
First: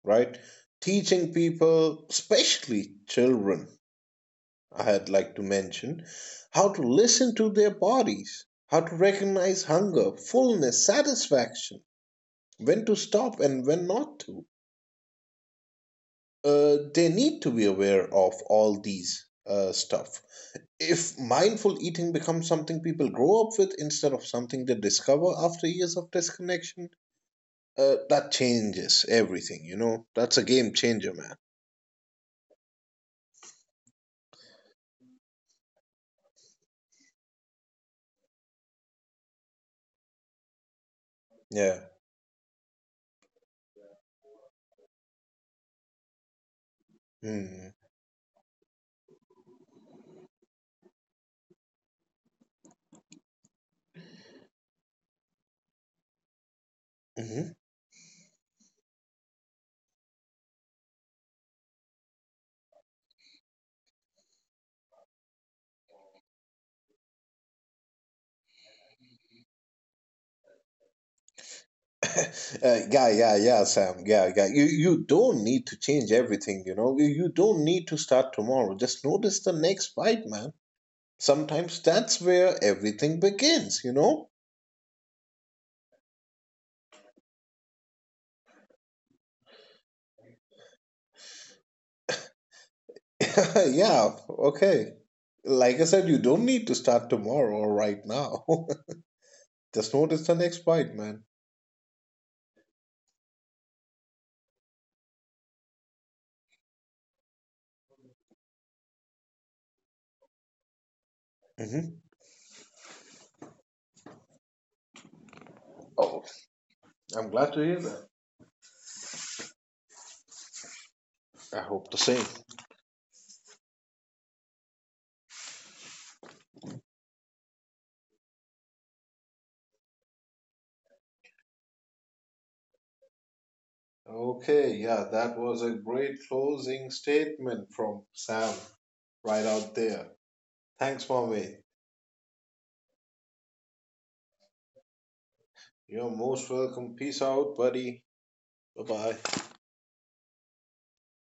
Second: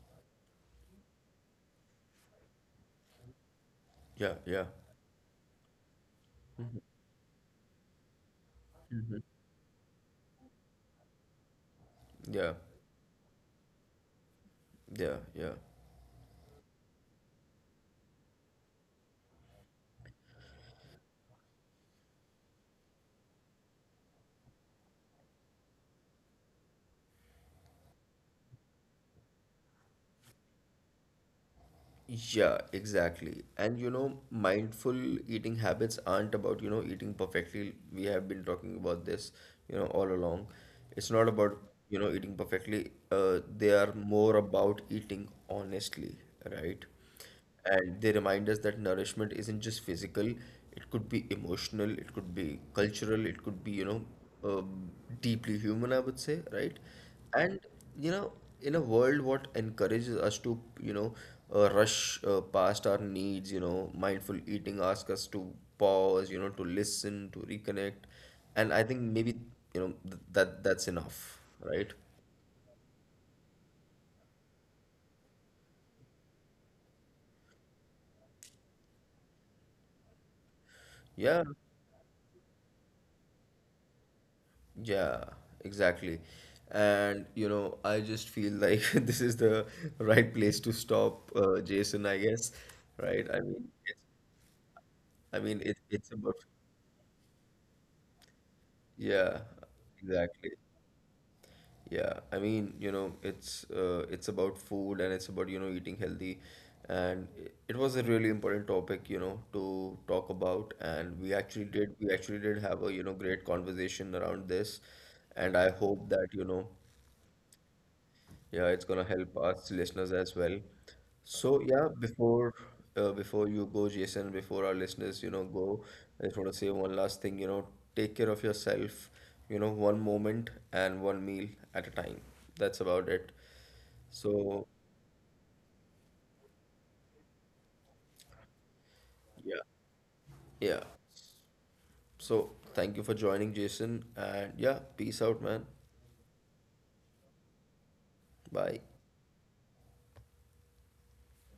[SPEAKER 2] right? Teaching people, especially children,
[SPEAKER 1] Yeah, yeah.
[SPEAKER 2] I'd like to mention how to listen to their bodies, how to
[SPEAKER 1] Mhm.
[SPEAKER 2] recognize hunger, fullness, satisfaction,
[SPEAKER 1] Yeah,
[SPEAKER 2] when to stop and when not to.
[SPEAKER 1] yeah, yeah.
[SPEAKER 2] Uh, they need to be aware of all these uh, stuff. If mindful eating becomes something people grow up with instead of something they discover after years of disconnection, uh, that changes everything, you know? That's a game changer, man.
[SPEAKER 1] Yeah, exactly. And you know, mindful eating habits aren't about, you know, eating perfectly. We have been talking about this, you know, all along. It's not about,
[SPEAKER 2] Yeah.
[SPEAKER 1] you know, eating perfectly. Uh, they are more about eating honestly, right?
[SPEAKER 2] Mm-hmm.
[SPEAKER 1] And they remind us that nourishment isn't just physical, it could be emotional, it could be cultural, it could be, you know, um, deeply human, I would say, right?
[SPEAKER 2] Mm-hmm.
[SPEAKER 1] And, you know, in a world what encourages us to, you know, uh, rush uh, past our needs, you know, mindful eating asks us to pause, you know, to listen, to reconnect. And I think maybe, you know, th that that's enough, right?
[SPEAKER 2] Uh, yeah, yeah, yeah, Sam. Yeah, yeah. You you don't need to change everything. You know, you, you don't need to start tomorrow. Just notice the next bite, man.
[SPEAKER 1] Yeah.
[SPEAKER 2] Sometimes that's where everything begins. You know.
[SPEAKER 1] Yeah, exactly. And you know, I just feel like (laughs) this is the right place to stop, uh, Jason, I guess. Right? I mean,
[SPEAKER 2] (laughs)
[SPEAKER 1] it's,
[SPEAKER 2] Yeah. Okay.
[SPEAKER 1] I mean, it,
[SPEAKER 2] Like I said,
[SPEAKER 1] it's
[SPEAKER 2] you
[SPEAKER 1] about,
[SPEAKER 2] don't need to start tomorrow or right now. (laughs)
[SPEAKER 1] yeah,
[SPEAKER 2] Just notice the
[SPEAKER 1] exactly.
[SPEAKER 2] next bite, man.
[SPEAKER 1] Yeah, I mean, you know, it's uh, it's about food and it's about, you know, eating healthy. And i- it was a really important topic, you know, to talk about. And we actually did,
[SPEAKER 2] Hmm
[SPEAKER 1] we actually did have a, you know, great conversation around this. And I hope
[SPEAKER 2] Oh,
[SPEAKER 1] that, you know,
[SPEAKER 2] I'm glad to hear that.
[SPEAKER 1] yeah, it's gonna help us listeners as well. So
[SPEAKER 2] I
[SPEAKER 1] yeah,
[SPEAKER 2] hope the same.
[SPEAKER 1] before uh, before you go, Jason, before our listeners, you know, go, I just want to say one last thing, you know, take care of yourself, you know, one moment and one meal at a time. That's about it. So
[SPEAKER 2] Okay, yeah, that was a great closing statement from Sam right
[SPEAKER 1] yeah,
[SPEAKER 2] out there.
[SPEAKER 1] yeah.
[SPEAKER 2] Thanks, Mommy.
[SPEAKER 1] So thank you for joining, Jason, and yeah, peace out, man.
[SPEAKER 2] You're most welcome. Peace out, buddy.
[SPEAKER 1] Bye.
[SPEAKER 2] Bye bye.